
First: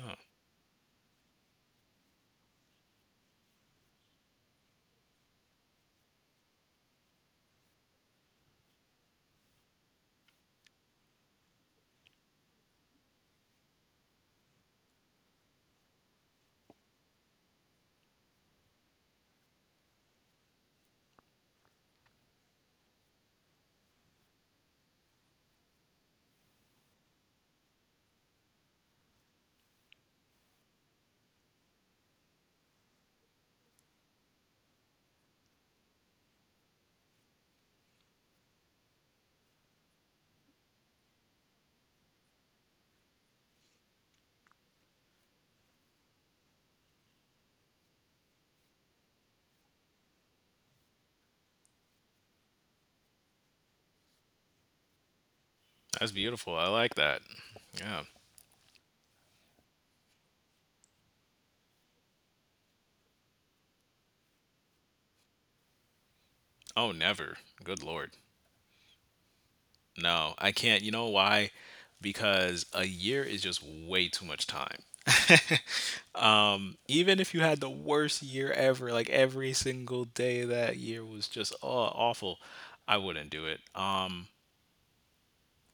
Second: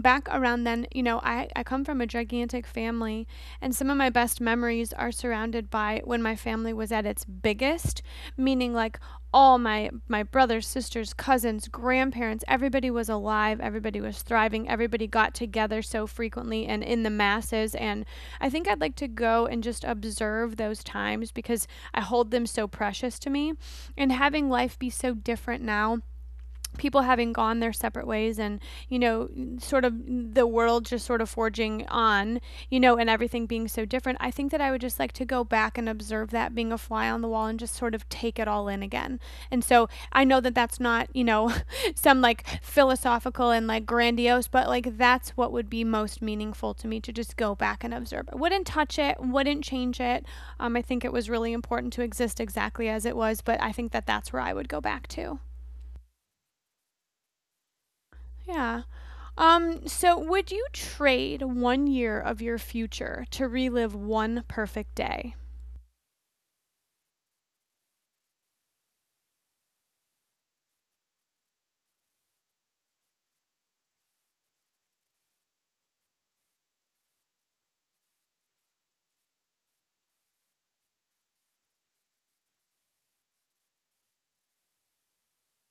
Oh,
around then, you know, I, I come from a gigantic family, and some of my best memories are surrounded by when my family was at its biggest, meaning like all my my brothers, sisters, cousins, grandparents, everybody was alive, everybody was thriving, everybody got together so frequently and in the masses, and I think I'd like to go and just observe those times because I hold them so precious to me, and having life be so different now, people having gone their separate ways and, you know, sort of the world just sort of forging on, you know, and everything being so different, I think that I would just like to go back and observe that, being a fly on the wall and just sort of take it all in again. And so I know that that's not, you know, some like philosophical and like grandiose, but like that's what would be most meaningful to me, to just go back and observe. I wouldn't touch it, wouldn't change it. Um, I think it was really important to exist exactly as it was, but I think that that's where I would go back to.
that's beautiful. I like that. Yeah.
Yeah. Um, so would you trade one year of your future to relive one perfect day?
Oh, never. Good Lord. No, I can't. You know why? Because a year is just way too much time. Um, even if you had the worst year ever, like every single day of that year was just, oh, awful, I wouldn't do it. Um,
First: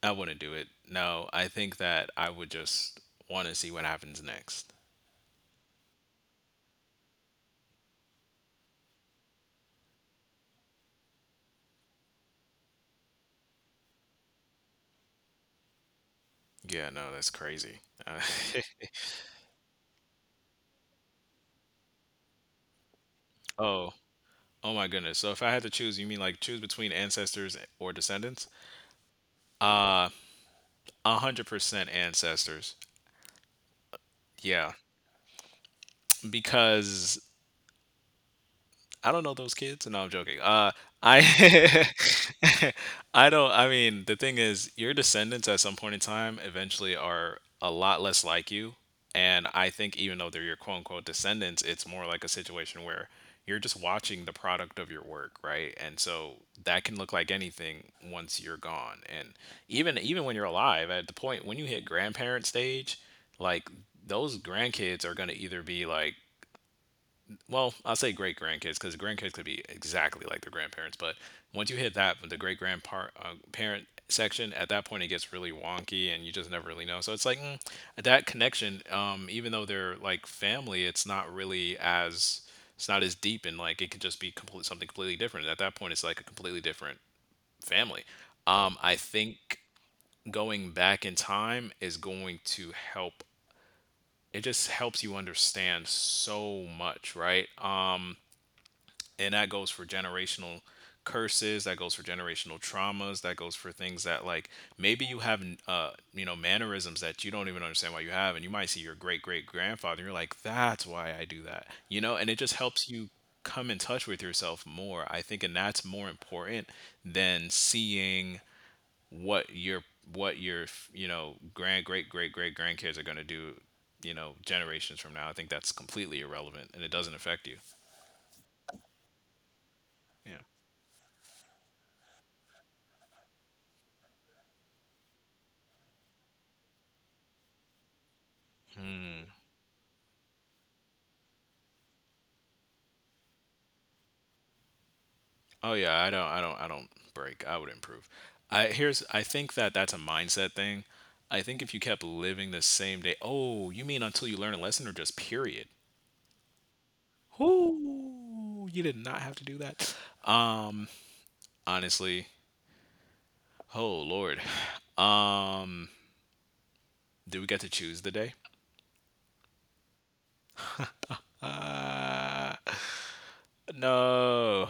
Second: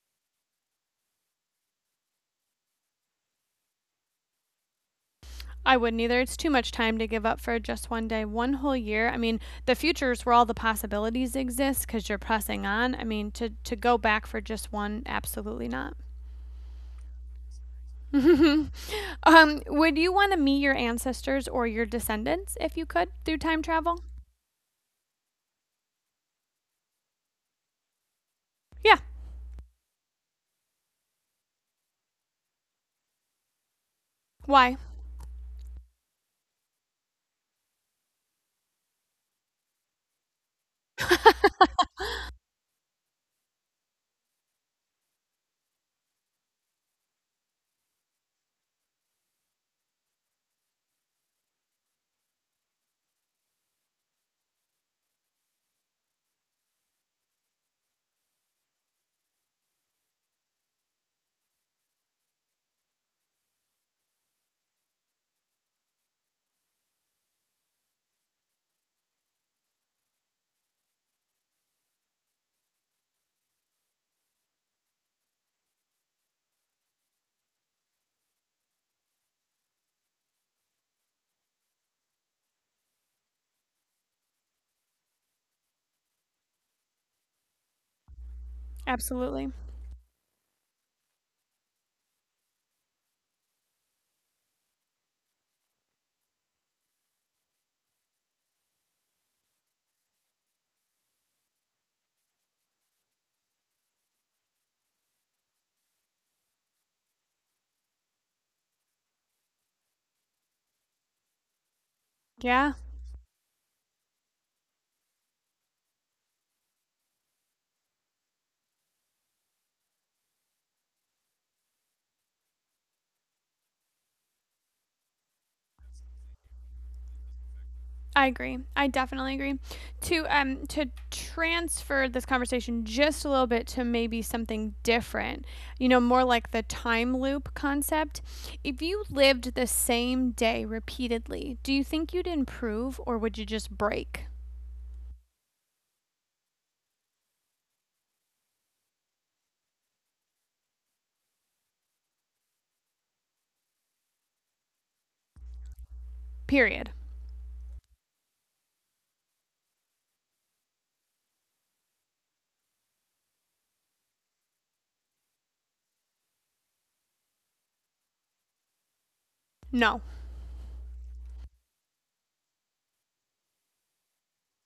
I wouldn't do it. No, I think that I would just want to see what happens next.
I wouldn't either. It's too much time to give up for just one day, one whole year. I mean, the future is where all the possibilities exist because you're pressing on. I mean, to, to go back for just one, absolutely not.
Yeah, no, that's crazy. Uh,
Um, would you want to meet your ancestors or your descendants if you could through time
oh,
travel?
oh my goodness. So if I had to choose, you mean like choose between ancestors or descendants?
Yeah.
Uh, one hundred percent ancestors. Yeah,
Why?
because I don't know those kids. No, I'm joking. Uh, I I don't. I mean, the thing is, your descendants at some point in time eventually are a lot less like you. And I think even though they're your quote unquote descendants, it's more like a situation where you're just watching the product of your work, right? And so that can look like anything once you're gone. And even even when you're alive, at the point when you hit grandparent stage, like those grandkids are going to either be like, well, I'll say great grandkids because the grandkids could be exactly like their grandparents. But once you hit that, the great grandparent uh, parent section, at that point it gets really wonky and you just never really know. So it's like, mm, that connection, um, even though they're like family, it's not really as, it's not as deep, and like it could just be complete, something completely different. At that point, it's like a completely different family. Um, I
Absolutely.
think going back in time is going to help. It just helps you understand so much, right? And that goes for generational curses, that goes for generational traumas, that goes for things that like, maybe you have uh you know, mannerisms that you don't even understand why you have, and you might see your great great grandfather, you're like, that's why I do that, you know? And it just
Yeah.
helps you come in touch with yourself more, I think, and that's more important than seeing what your what your you know, grand great great great grandkids are going to do, you know, generations from now. I think that's completely irrelevant and it doesn't affect you.
I agree. I definitely agree. To
Yeah.
um to transfer this conversation just a little bit to maybe something different. You know, more like the time loop concept. If you lived the same day repeatedly, do you think you'd improve or would you just break?
Oh yeah, I don't I don't I don't break. I would improve. I Here's, I think that that's a mindset thing. I think if you kept living the same day, oh, you mean until you learn a lesson or just period?
Period.
Ooh, you did not have to do that. Honestly, oh Lord, do we get to choose the day?
No.
No.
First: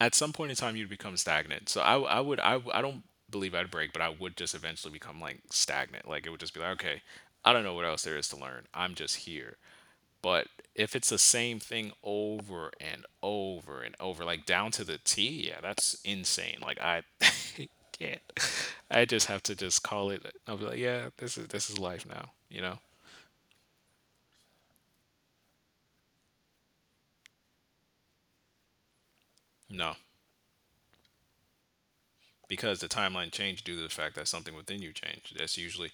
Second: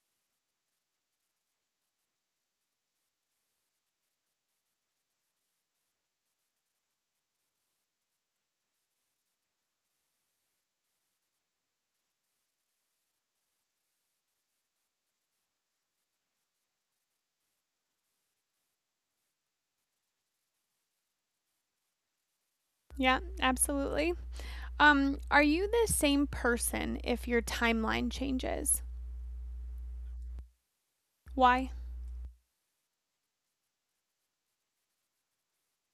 At some point in time you'd become stagnant. So I, I would I, I w- I would I, w- I don't believe I'd break, but I would just eventually become like stagnant. Like it would just be like, okay, I don't know what else there is to learn. I'm just here. But if it's the same thing over and over and over, like down to the T, yeah, that's insane. Like I can't. I just have to just call it. I'll be like, yeah, this is this is life now. You know?
Yeah, absolutely. Um, are you the same person if your timeline changes?
No.
Why?
Because the timeline changed due to the fact that something within you changed. That's usually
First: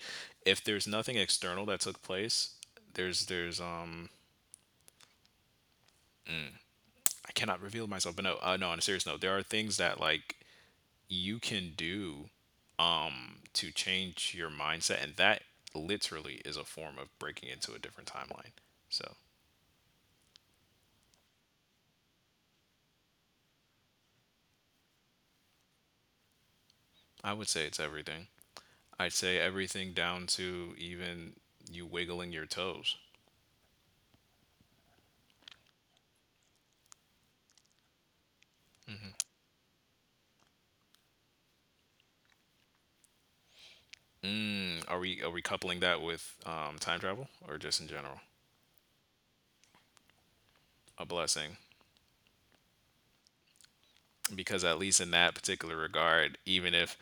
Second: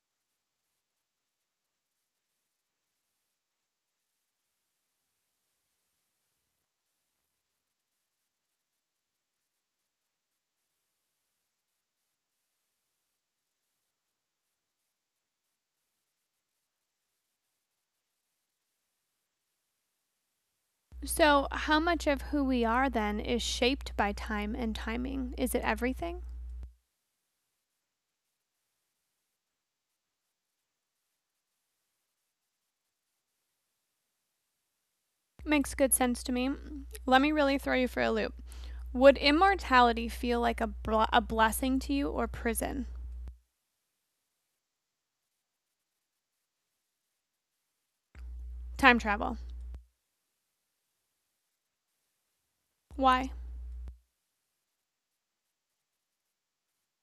if there's nothing external that took place. There's there's um I cannot reveal myself, but no, uh, no. On a serious note, there are things that like you can do um to change your mindset, and that literally is a form of breaking into a different timeline. So
So, how much of who we are then is shaped by time and timing? Is it everything?
I would say it's everything. I'd say everything down to even you wiggling your toes.
Makes good sense to me. Let me really throw you for a loop. Would immortality feel like a, bl- a blessing to you or prison?
Mm, are we are we coupling that with um, time travel or just in general?
Time travel.
A blessing,
Why?
because at least in that particular regard, even if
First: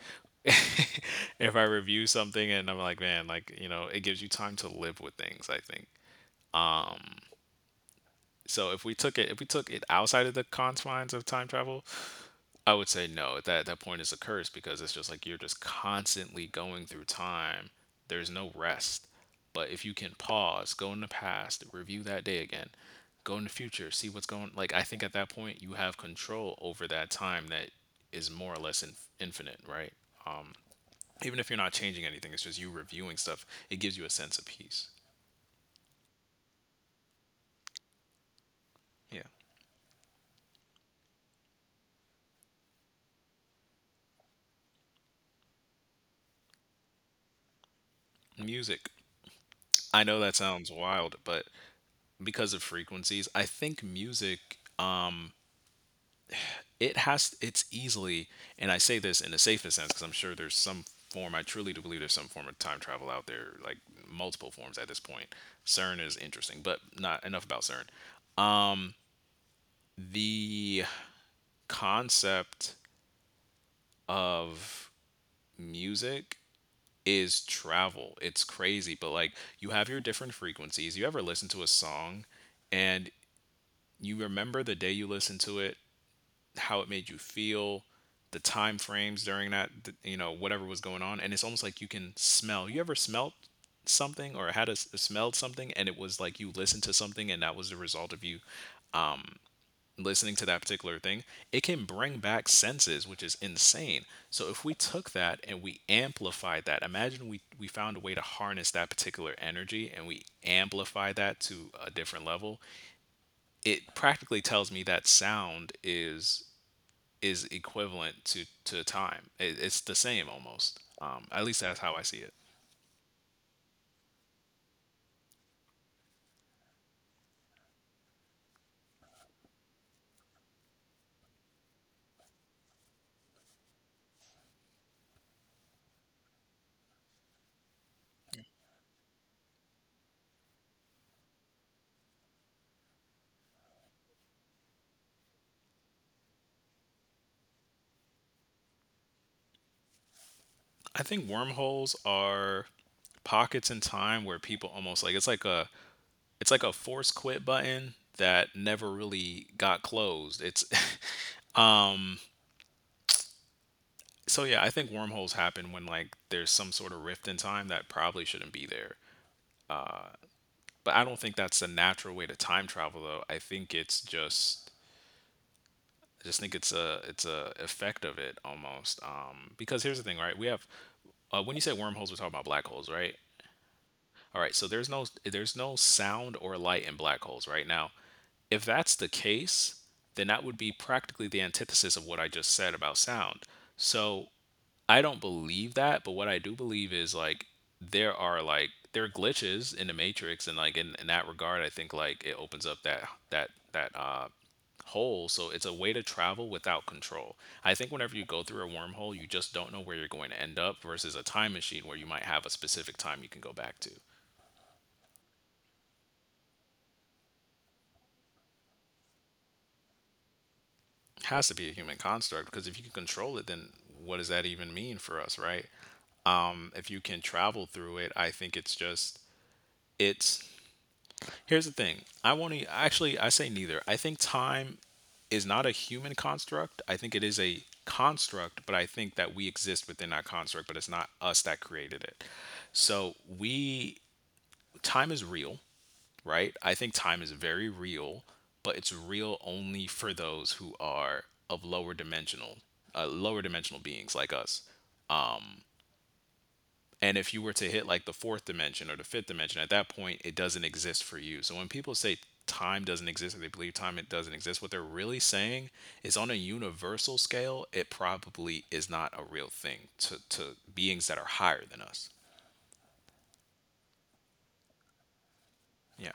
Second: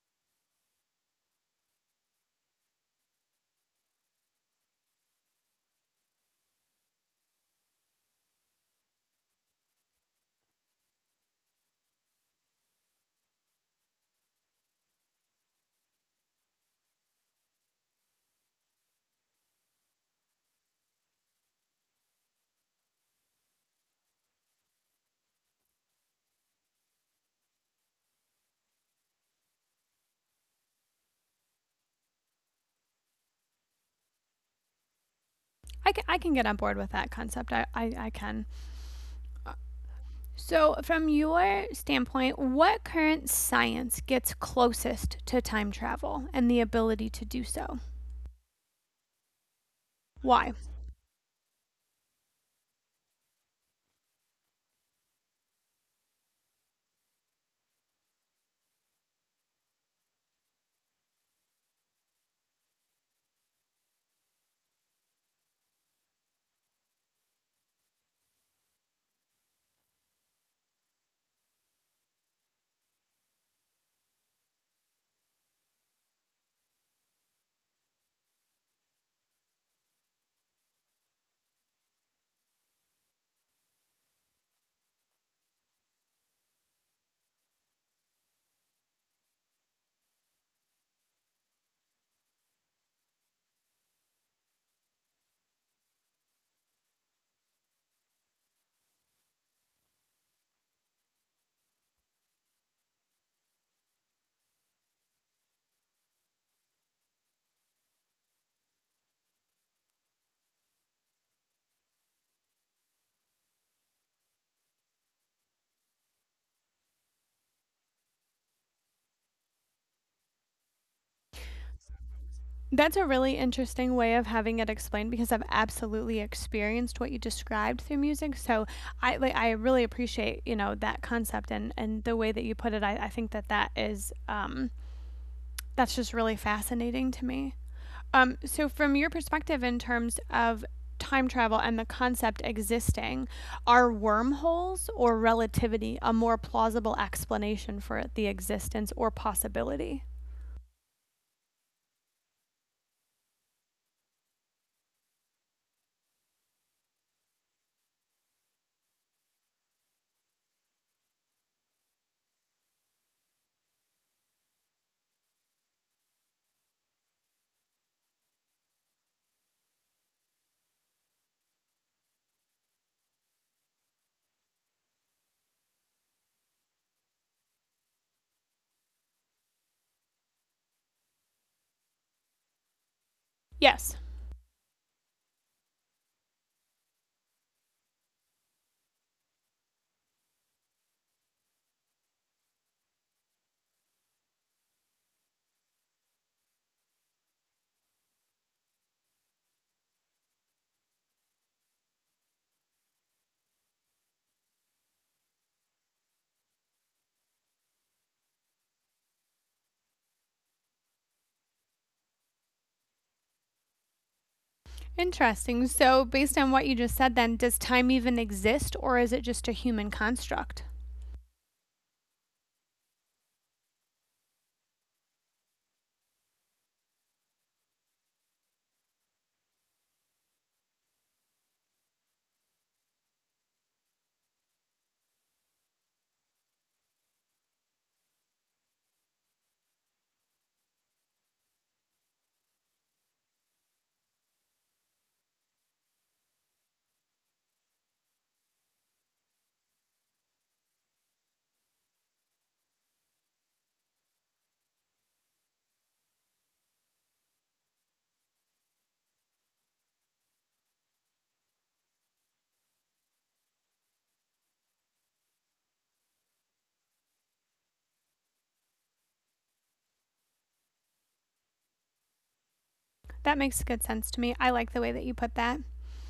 if I review something and I'm like, man, like, you know, it gives you time to live with things, I think. So if we took it if we took it outside of the confines of time travel, I would say no. That that point is a curse because it's just like you're just constantly going through time. There's no rest. But if you can pause, go in the past, review that day again, go in the future, see what's going. Like I think at that point you have control over that time that is more or less inf- infinite, right? Even if you're not changing anything, it's just you reviewing stuff. It gives you a sense of peace.
I ca- I can get on board with that concept. I, I, I can.
Yeah.
So, from your standpoint, what current science gets closest to time travel and the ability to do so?
Music. I know that
Why?
sounds wild, but because of frequencies, I think music it has it's easily, and i say this in the safest sense because I'm sure there's some form. I truly do believe there's some form of time travel out there, like multiple forms at this point. CERN is interesting, but not enough about CERN. The concept of music is travel. It's crazy, but like you have your different frequencies. You ever listen to a song and you remember the day you listened to it, how it made you feel, the time frames during that th- you know whatever was going on, and it's almost like you can smell. You ever smelt something or had a, s- smelled something, and it was like you listened to something and that was the result of you listening to that particular thing. It can bring back senses, which is insane. So if we took that and we amplified that, imagine we we found a way to harness that particular energy and we amplify that to a different level. It practically tells me that sound is is equivalent to to time. It, it's the same almost. Um, at least that's how I see it.
That's a really interesting way of having it explained because I've absolutely experienced what you described through music. So I like I really appreciate, you know, that concept and and the way that you put it. I, I think that that is um that's just really fascinating to me. Um, so from your perspective in terms of time travel and the concept existing, are wormholes or relativity a more plausible explanation for the existence or possibility?
I think wormholes are pockets in time where people almost like it's like a it's like a force quit button that never really got closed. It's so yeah, I think wormholes happen when like there's some sort of rift in time that probably shouldn't be there. But I don't think that's the natural way to time travel though. I think it's just I just think it's a it's a effect of it almost. Um, because here's the thing, right? We have uh, when you say wormholes, we're talking about black holes, right?
Yes.
All right. So there's no there's no sound or light in black holes right now. If that's the case, then that would be practically the antithesis of what I just said about sound. So I don't believe that, but what I do believe is like there are like there are glitches in the matrix, and like in, in that regard I think like it opens up that that that uh hole. So it's a way to travel without control. I think whenever you go through a wormhole, you just don't know where you're going to end up versus a time machine where you might have a specific time you can go back to.
Interesting. So, based on what you just said, then, does time even exist or is it just a human construct?
Has to be a human construct because if you can control it, then what does that even mean for us, right? Um, if you can travel through it, I think it's just it's here's the thing. I want to actually I say neither. I think time is not a human construct. I think it is a construct, but I think that we exist within that construct, but it's not us that created it. So, we time is real, right? I think time is very real, but it's real only for those who are of lower dimensional, uh, lower dimensional beings like us. And if you were to hit like the fourth dimension or the fifth dimension, at that point, it doesn't exist for you. So when people say time doesn't exist or they believe time it doesn't exist, what they're really saying is on a universal scale, it probably is not a real thing to, to beings that are higher than us.
That makes good sense to me. I like the way that you put that.
Yeah.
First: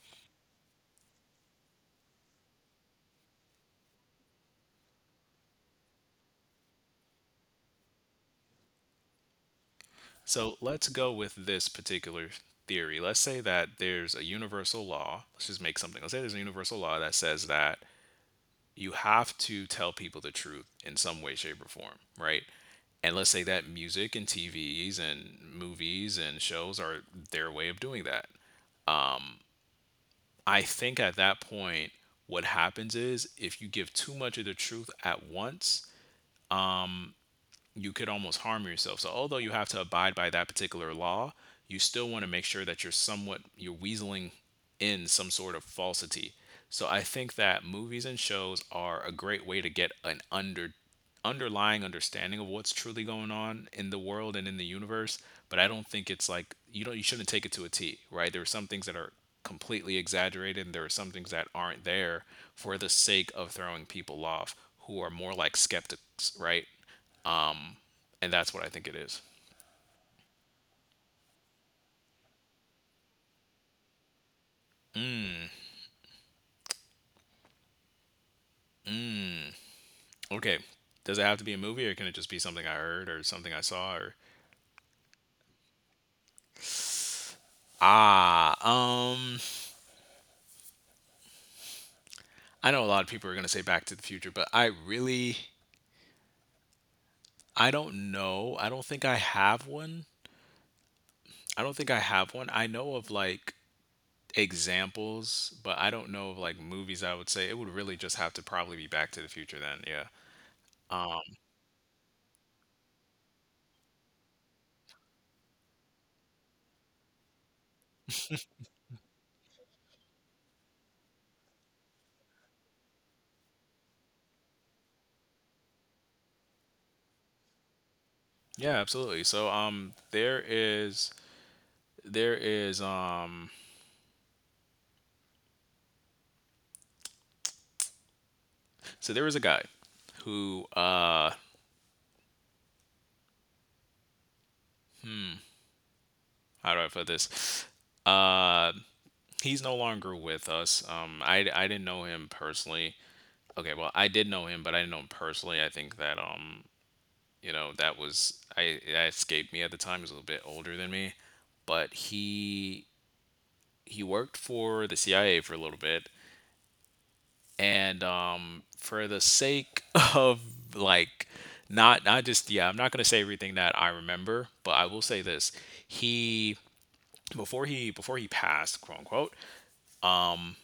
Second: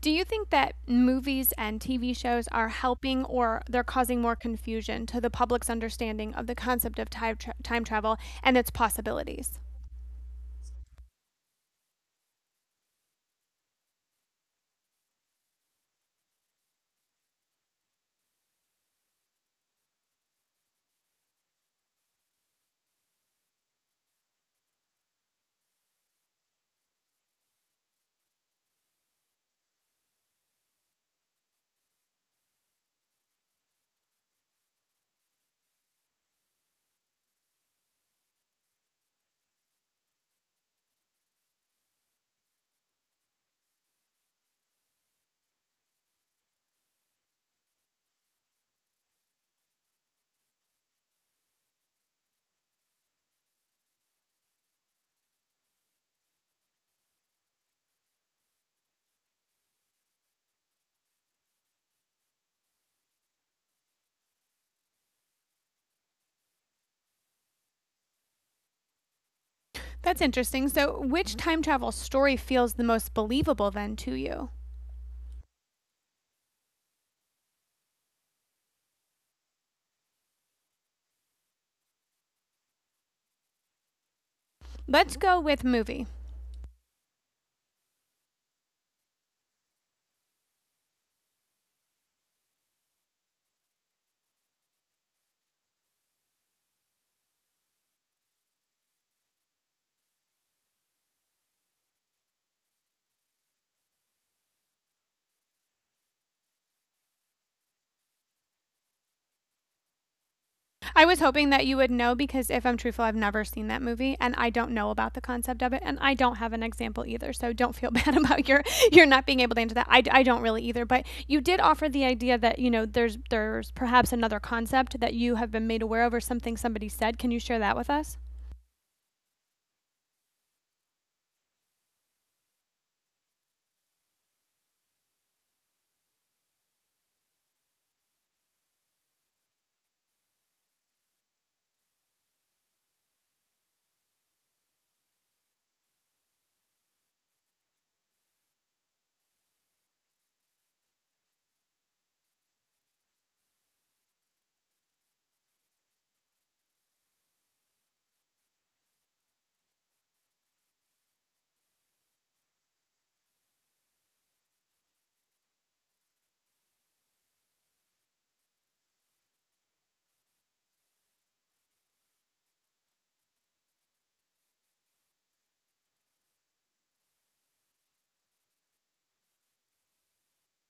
Do you think that movies and T V shows are helping or they're causing more confusion to the public's understanding of the concept of time, tra- time travel and its possibilities?
So let's go with this particular theory. Let's say that there's a universal law. Let's just make something. Let's say there's a universal law that says that you have to tell people the truth in some way, shape, or form, right? And let's say that music and TVs and movies and shows are their way of doing that. I think at that point what happens is if you give too much of the truth at once, you could almost harm yourself. So although you have to abide by that particular law, you still want to make sure that you're somewhat you're weaseling in some sort of falsity. So I think that movies and shows are a great way to get an under underlying understanding of what's truly going on in the world and in the universe, but I don't think it's like you don't you shouldn't take it to a T, right? There are some things that are completely exaggerated and there are some things that aren't there for the sake of throwing people off who are more like skeptics, right? And that's what I think it is.
That's interesting. So, which time travel story feels the most believable then to you?
Mm, mm. Okay. Does it have to be a movie, or can it just be something I heard or something I saw? Or
Let's go with movie.
ah, um, I know a lot of people are gonna say Back to the Future, but I really, I don't know. I don't think I have one. I don't think I have one. I know of like examples, but I don't know of like movies. I would say it would really just have to probably be Back to the Future then. Yeah.
I was
Um.
hoping that you would know because if I'm truthful, I've never seen that movie and I don't know about the concept of it and I don't have an example either. So don't feel bad about your you're not being able to answer that. I, I don't really either, but you did offer the idea that, you know, there's there's perhaps another concept that you have been made aware of or something somebody said. Can you share that with us?
Yeah. Absolutely. So um, there is there is um so there was a guy who, uh, hmm, how do I put this? Uh, he's no longer with us. Um, I, I didn't know him personally. Okay, well, I did know him, but I didn't know him personally. I think that, um, you know, that was, I, that escaped me at the time. He was a little bit older than me, but he, he worked for the C I A for a little bit. and um for the sake of like not not just yeah, I'm not going to say everything that I remember, but I will say this: he before he before he passed, quote unquote, um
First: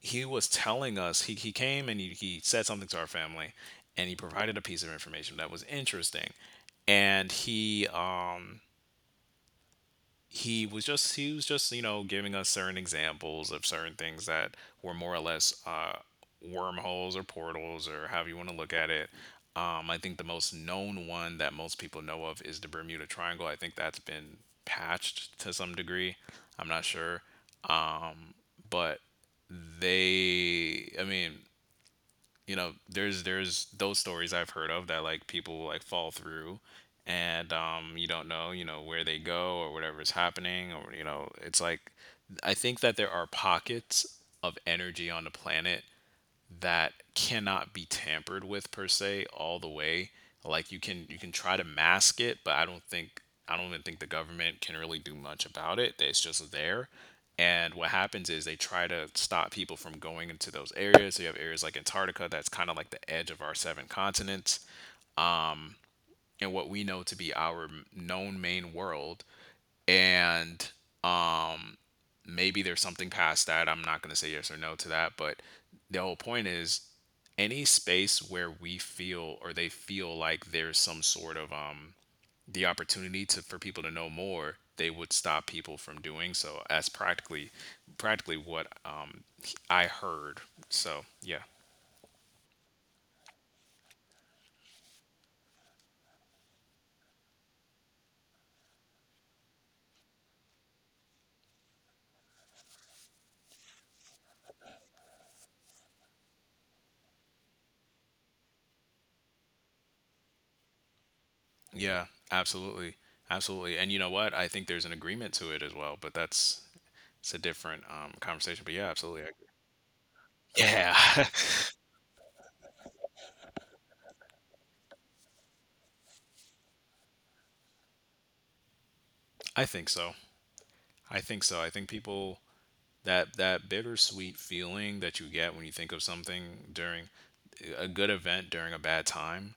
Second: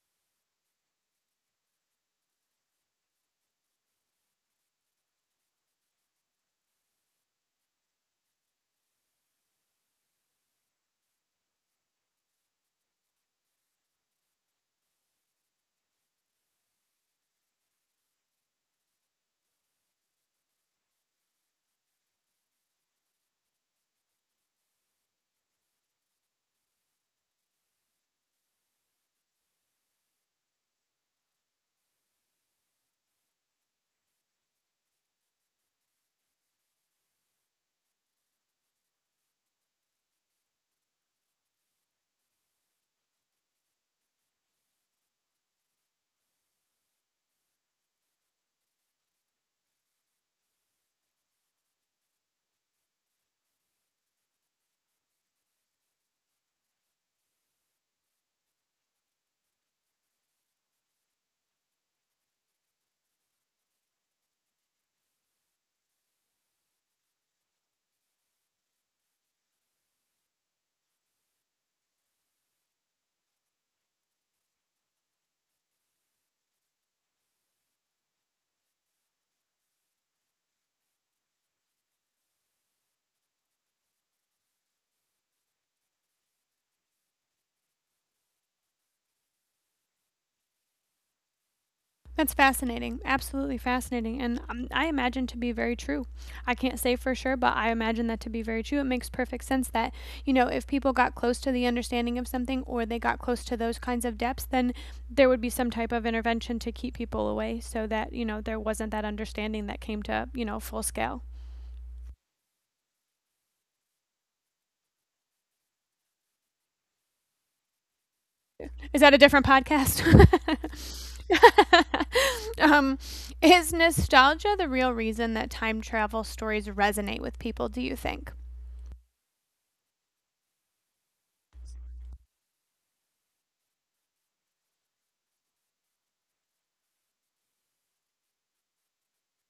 he was telling us he, he came and he, he said something to our family and he provided a piece of information that was interesting. And he um he was just he was just you know, giving us certain examples of certain things that were more or less uh, wormholes or portals, or however you want to look at it. Um, I think the most known one that most people know of is the Bermuda Triangle. I think that's been patched to some degree. I'm not sure, um, but they I mean, you know, there's there's those stories I've heard of that like people like fall through, and um you don't know, you know, where they go or whatever is happening, or you know, it's like I think that there are pockets of energy on the planet that cannot be tampered with per se all the way. Like you can you can try to mask it, but I don't think I don't even think the government can really do much about it. It's just there. And what happens is they try to stop people from going into those areas. So you have areas like Antarctica that's kind of like the edge of our seven continents, um, and what we know to be our known main world. And um maybe there's something past that. I'm not going to say yes or no to that, but the whole point is any space where we feel or they feel like there's some sort of um the opportunity to for people to know more, they would stop people from doing so. That's practically practically what um I heard. So yeah.
That's fascinating. Absolutely fascinating. And um, I imagine to be very true. I can't say for sure, but I imagine that to be very true. It makes perfect sense that, you know, if people got close to the understanding of something or they got close to those kinds of depths, then there would be some type of intervention to keep people away so that, you know, there wasn't that understanding that came to, you know, full scale.
Yeah, absolutely. Absolutely. And you know what, I think there's an agreement to it as well, but that's it's a different um conversation. But yeah,
Is that a
absolutely.
different podcast?
Yeah,
Um, is nostalgia the real reason that time travel stories resonate with people, do you think?
I think so. I think so. I think people that that bittersweet feeling that you get when you think of something during a good event during a bad time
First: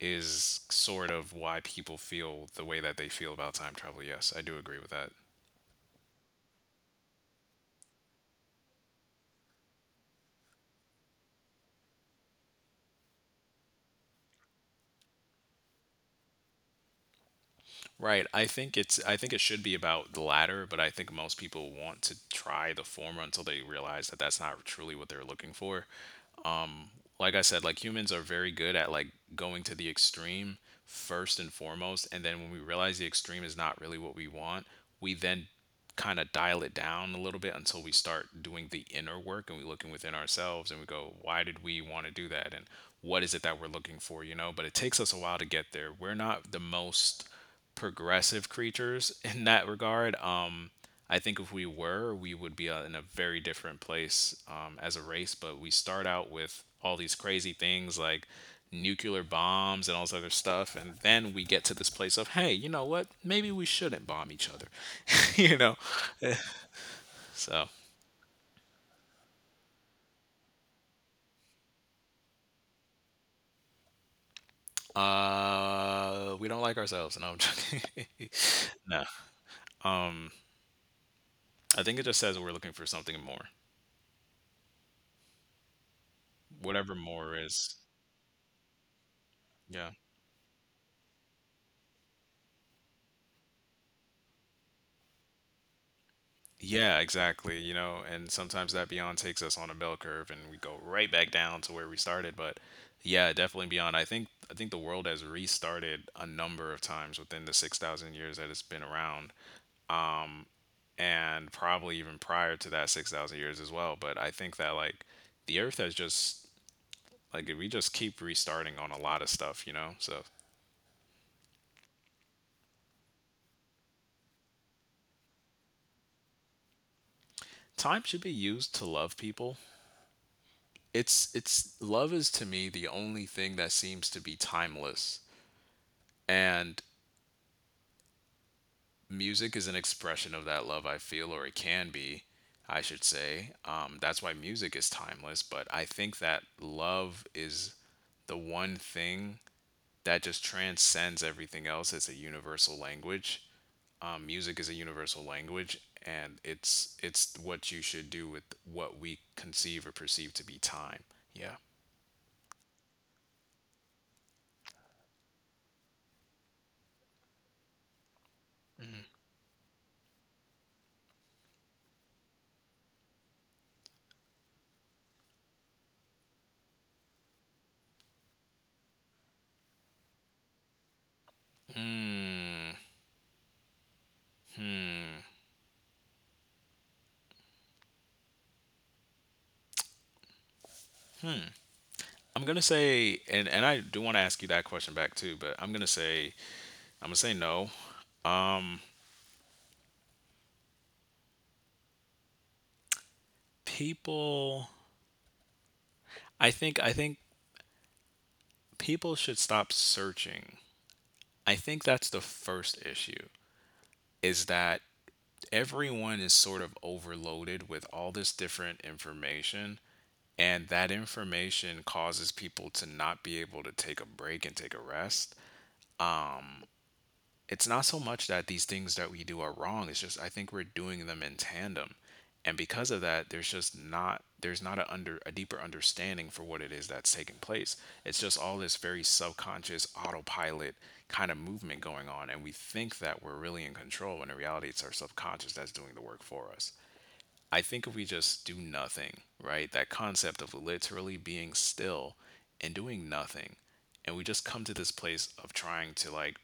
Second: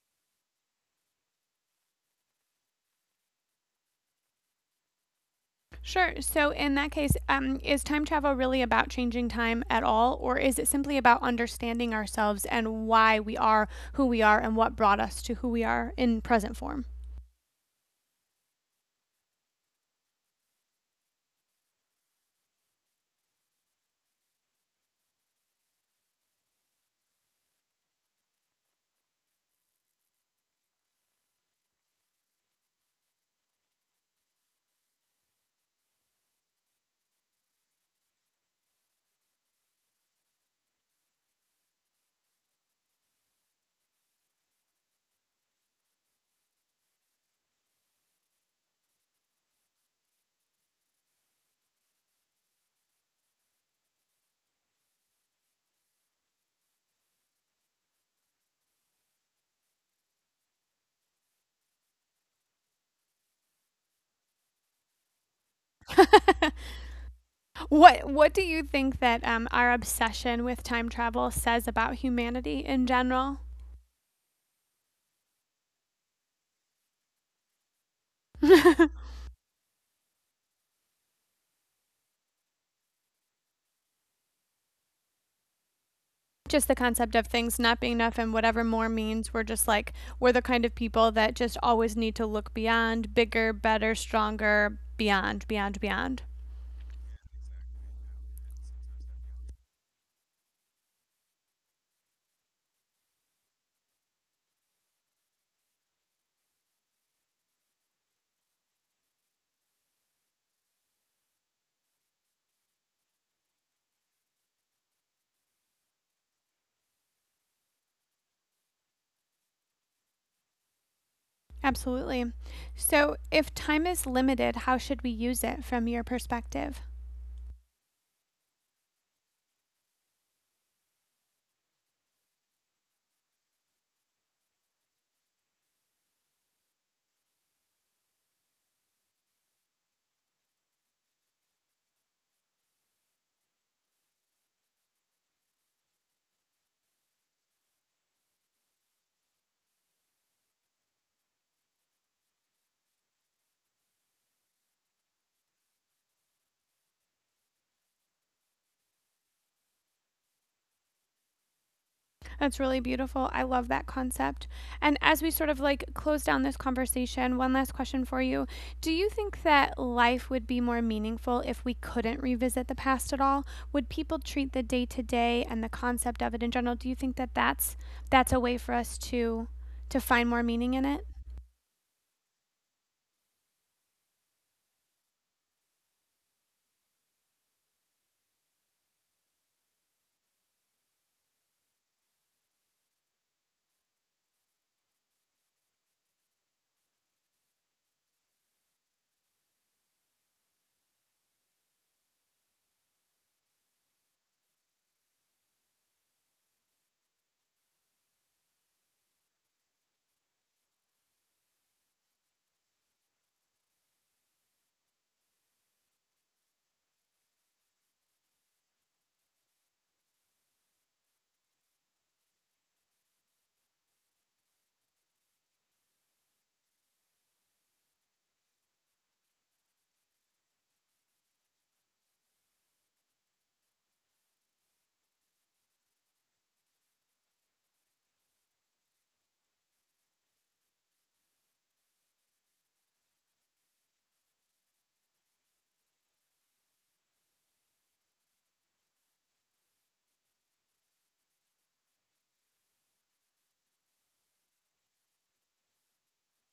is sort of why people feel the way that they feel about time travel. Yes, I do agree with that.
Sure. So in that case, um, is time travel really about changing time at all, or is it simply about understanding ourselves and why we are who we are and what brought us to who we are in present form?
Right. I think it's I think it should be about the latter, but I think most people want to try the former until they realize that that's not truly what they're looking for. um like I said, like humans are very good at like going to the extreme first and foremost, and then when we realize the extreme is not really what we want, we then kind of dial it down a little bit until we start doing the inner work and we looking within ourselves and we go, why did we want to do that, and what is it that we're looking for, you know? But it takes us a while to get there. We're not the most progressive creatures in that regard. Um, I think if we were, we would be uh, in a very different place um, as a race. But we start out with all these crazy things like nuclear bombs and all this other stuff, and then we get to this place of, hey, you know what? Maybe we shouldn't bomb each other, you know? So
What What do you think that um, our obsession with time travel says about humanity in general?
uh, we don't like ourselves. No, I'm joking. No. Um, I think it just says we're looking for something more,
Just the
whatever
concept of
more
things
is.
not being enough and whatever more means, we're just
Yeah.
like, we're the kind of people that just always need to look beyond, bigger, better, stronger, beyond, beyond, beyond.
Yeah, exactly. You know, and sometimes that beyond takes us on a bell curve and we go right back down to where we started. But yeah, definitely beyond. I think I think the world has restarted a number of times within the six thousand years that it's been around. Um, and probably even prior to that six thousand years as well. But I think that like the earth has just like we just keep restarting on a lot of stuff, you know? So
Absolutely. So, if time is limited, how should we use it from your perspective?
time should be used to love people. It's it's love is, to me, the only thing that seems to be timeless, and music is an expression of that love, I feel, or it can be, I should say. Um, that's why music is timeless, but I think that love is the one thing that just transcends everything else. It's a universal language. Um, music is a universal language, and it's it's what you should do with what we conceive or perceive to be time. Yeah.
That's really beautiful. I love that concept. And as we sort of like close down this conversation, one last question for you. Do you
Mm.
think that life would be more meaningful if we couldn't revisit the past at all? Would people treat the day to day and the concept of it in general? Do you think that that's that's a way for us to to find more meaning in it?
Hmm. Hmm. I'm gonna say, and and I do want to ask you that question back too, but I'm gonna say, I'm gonna say no. Um, People, I think, I think people should stop searching. I think that's the first issue, is that everyone is sort of overloaded with all this different information, and that information causes people to not be able to take a break and take a rest. Um, it's not so much that these things that we do are wrong. It's just, I think we're doing them in tandem, and because of that, there's just not there's not a under a deeper understanding for what it is that's taking place. It's just all this very subconscious autopilot kind of movement going on, and we think that we're really in control when in reality it's our subconscious that's doing the work for us. I think if we just do nothing, right? That concept of literally being still and doing nothing, and we just come to this place of trying to like,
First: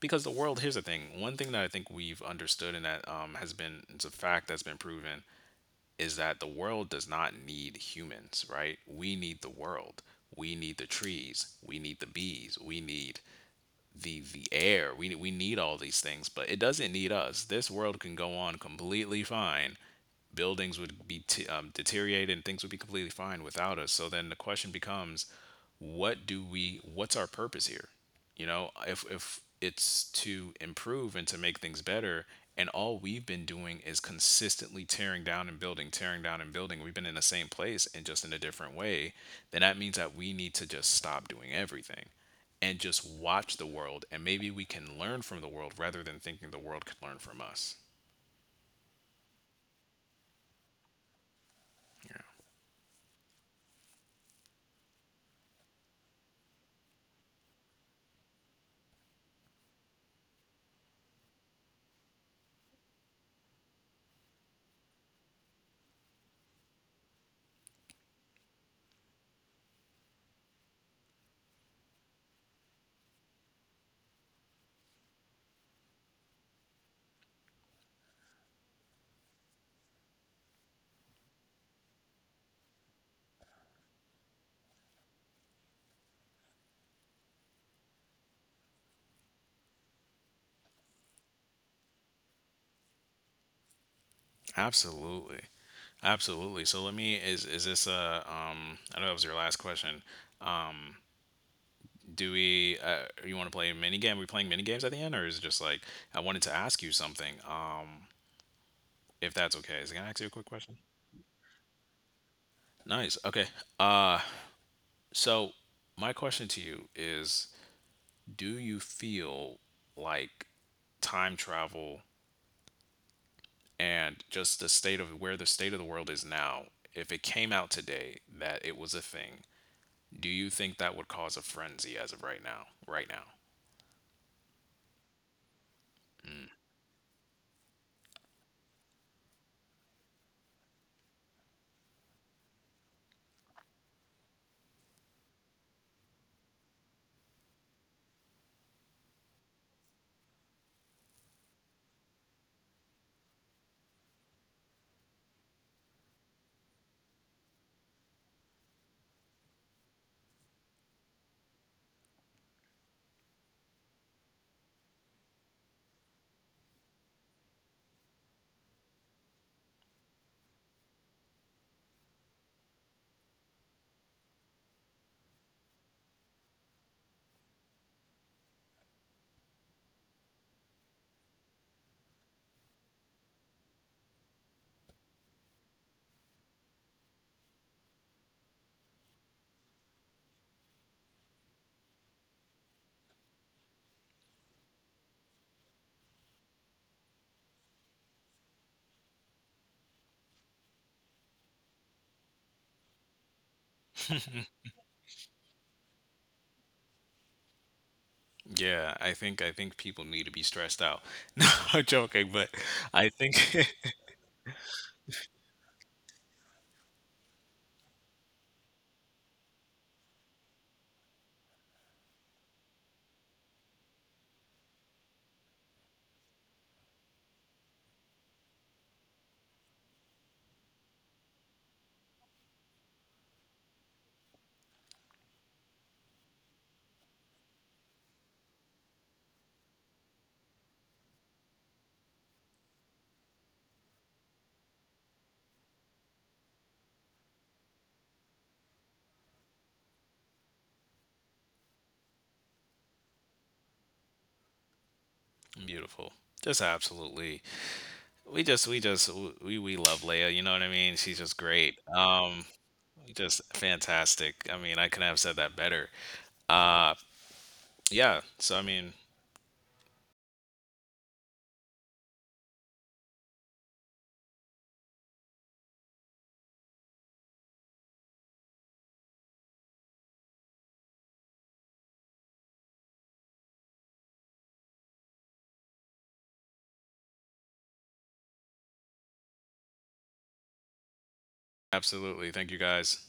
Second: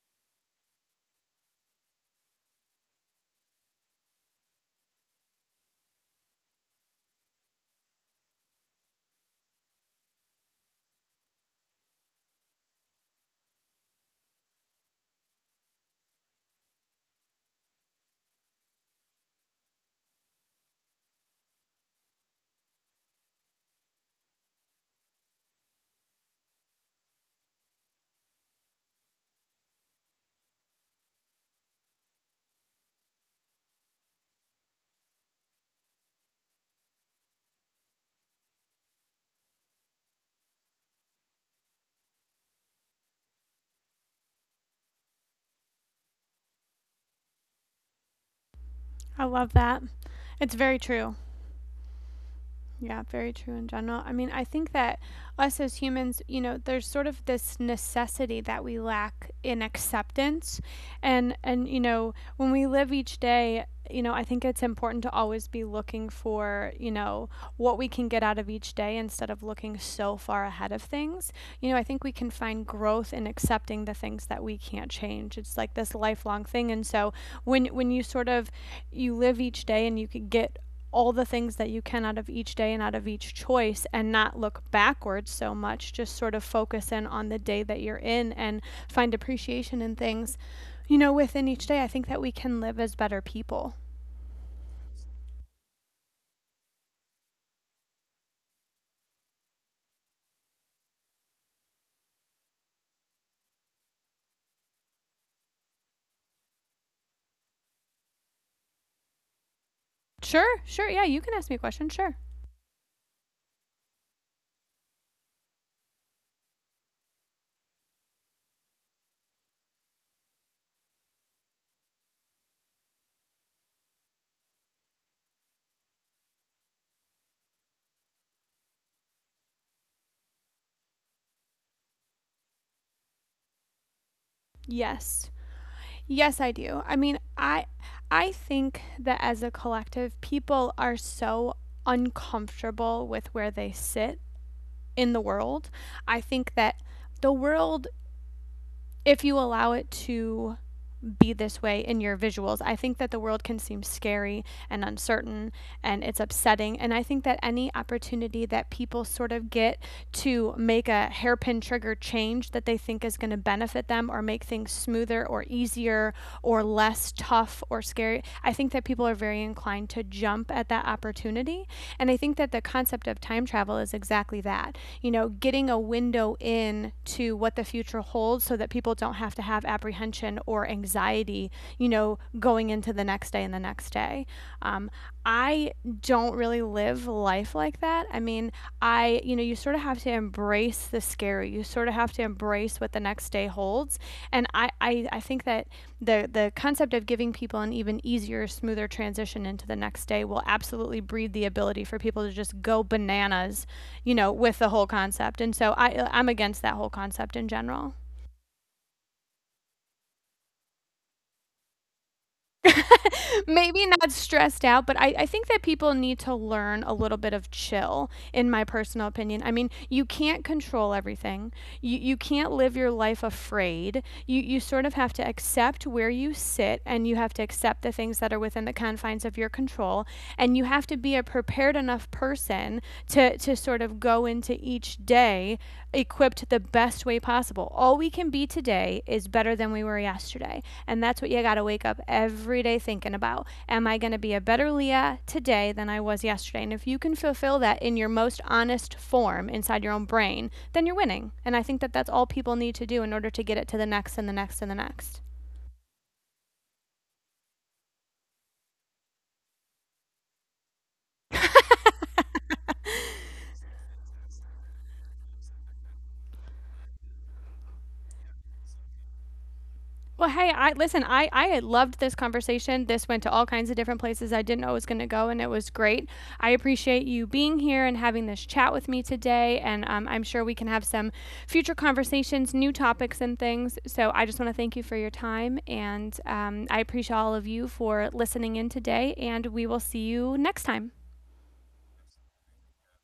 because the world, here's the thing. One thing that I think we've understood, and that um, has been, it's a fact that's been proven, is that the world does not need humans, right? We need the world. We need the trees. We need the bees. We need the the air. We we need all these things, but it doesn't need us. This world can go on completely fine, buildings would be t- um, deteriorated, and things would be completely fine without us. So then the question becomes, what do we? What's our purpose here? You know, if if it's to improve and to make things better, and all we've been doing is consistently tearing down and building, tearing down and building. We've been in the same place and just in a different way. Then that means that we need to just stop doing everything and just watch the world, and maybe we can learn from the world rather than thinking the world could learn from us.
I love that. It's very true.
Yeah.
Yeah, very true in general. I mean, I think that us as humans, you know, there's sort of this necessity that we lack in acceptance. And and you know, when we live each day, you know, I think it's important to always be looking for, you know, what we can get out of each day instead of looking so far ahead of things. You know, I think we can find growth in accepting the things that we can't change. It's like this lifelong thing. And so when when you sort of you live each day and you could get all the things that you can out of each day and out of each choice and not look backwards so much, just sort of focus in on the day that you're in and find appreciation in things you know within each day. I think that we can live as better people.
Absolutely. Absolutely. So let me, is is this a, um I know that was your last question. Um do we, uh you want to play a mini game? Are we playing mini games at the end, or is it just like I wanted to ask you something? Um if that's okay. Is it gonna ask you a quick
Sure,
question?
sure, yeah, you can ask me a question, sure.
Nice. Okay. Uh so my question to you is, do you feel like time travel and just the state of where the state of the world is now, if it came out today that it was a thing, do you think that would cause a frenzy as of right now? Right now.
Yes, yes, I do. I mean, i i think that as a collective, people are so uncomfortable with where they sit in the world. I think that the world, if you allow it to be this way in your visuals, I think that the world can seem scary and uncertain and it's upsetting. And I think that any opportunity that people sort of get to make a hairpin trigger change that they think is going to benefit them or make things smoother or easier or less tough or scary, I think that people are very inclined to jump at that opportunity. And I think that the concept of time travel is exactly that. You know, getting a window in to what the future holds so that people don't have to have apprehension or anxiety, you know, going into the next day and the next day. Um, I don't really live life like that. I mean, I, you know, you sort of have to embrace the scary. You sort of have to embrace what the next day holds. And I, I, I think that the the concept of giving people an even easier, smoother transition into the next day will absolutely breed the ability for people to just go bananas, you know, with the whole concept. And so I I'm against that whole concept in general.
Yeah, I think I think people need to be stressed out. No, I'm joking, but I think
Maybe not stressed out, but I, I think that people need to learn a little bit of chill, in my personal opinion. I mean, you can't control everything. You you can't live your life afraid. You you sort of have to accept where you sit and you have to accept the things that are within the confines of your control. And you have to be a prepared enough person to to sort of go go into each day equipped the best way possible. All we can be today is better than we were yesterday. And that's what you got to wake up every day thinking about. Am I going to be a better Leah today than I was yesterday? And if you can fulfill that in your most honest form inside your own brain, then you're winning. And I think that that's all people need to do in order to get it to the next and the next and the next.
beautiful. Just absolutely. We just we just we we love Leia, you know what I mean? She's just great. Um just fantastic. I mean, I couldn't have said that better. Uh yeah, so I mean,
Well, hey, I listen. I I loved this conversation. This went to all kinds of different places I didn't know it was going to go, and it was great. I appreciate you being here and having this chat with me today. And um, I'm sure we can have some future conversations, new topics, and things. So I just want to thank you for your time, and um, I appreciate all of you for listening in today. And we will see you next time.
absolutely. Thank you guys.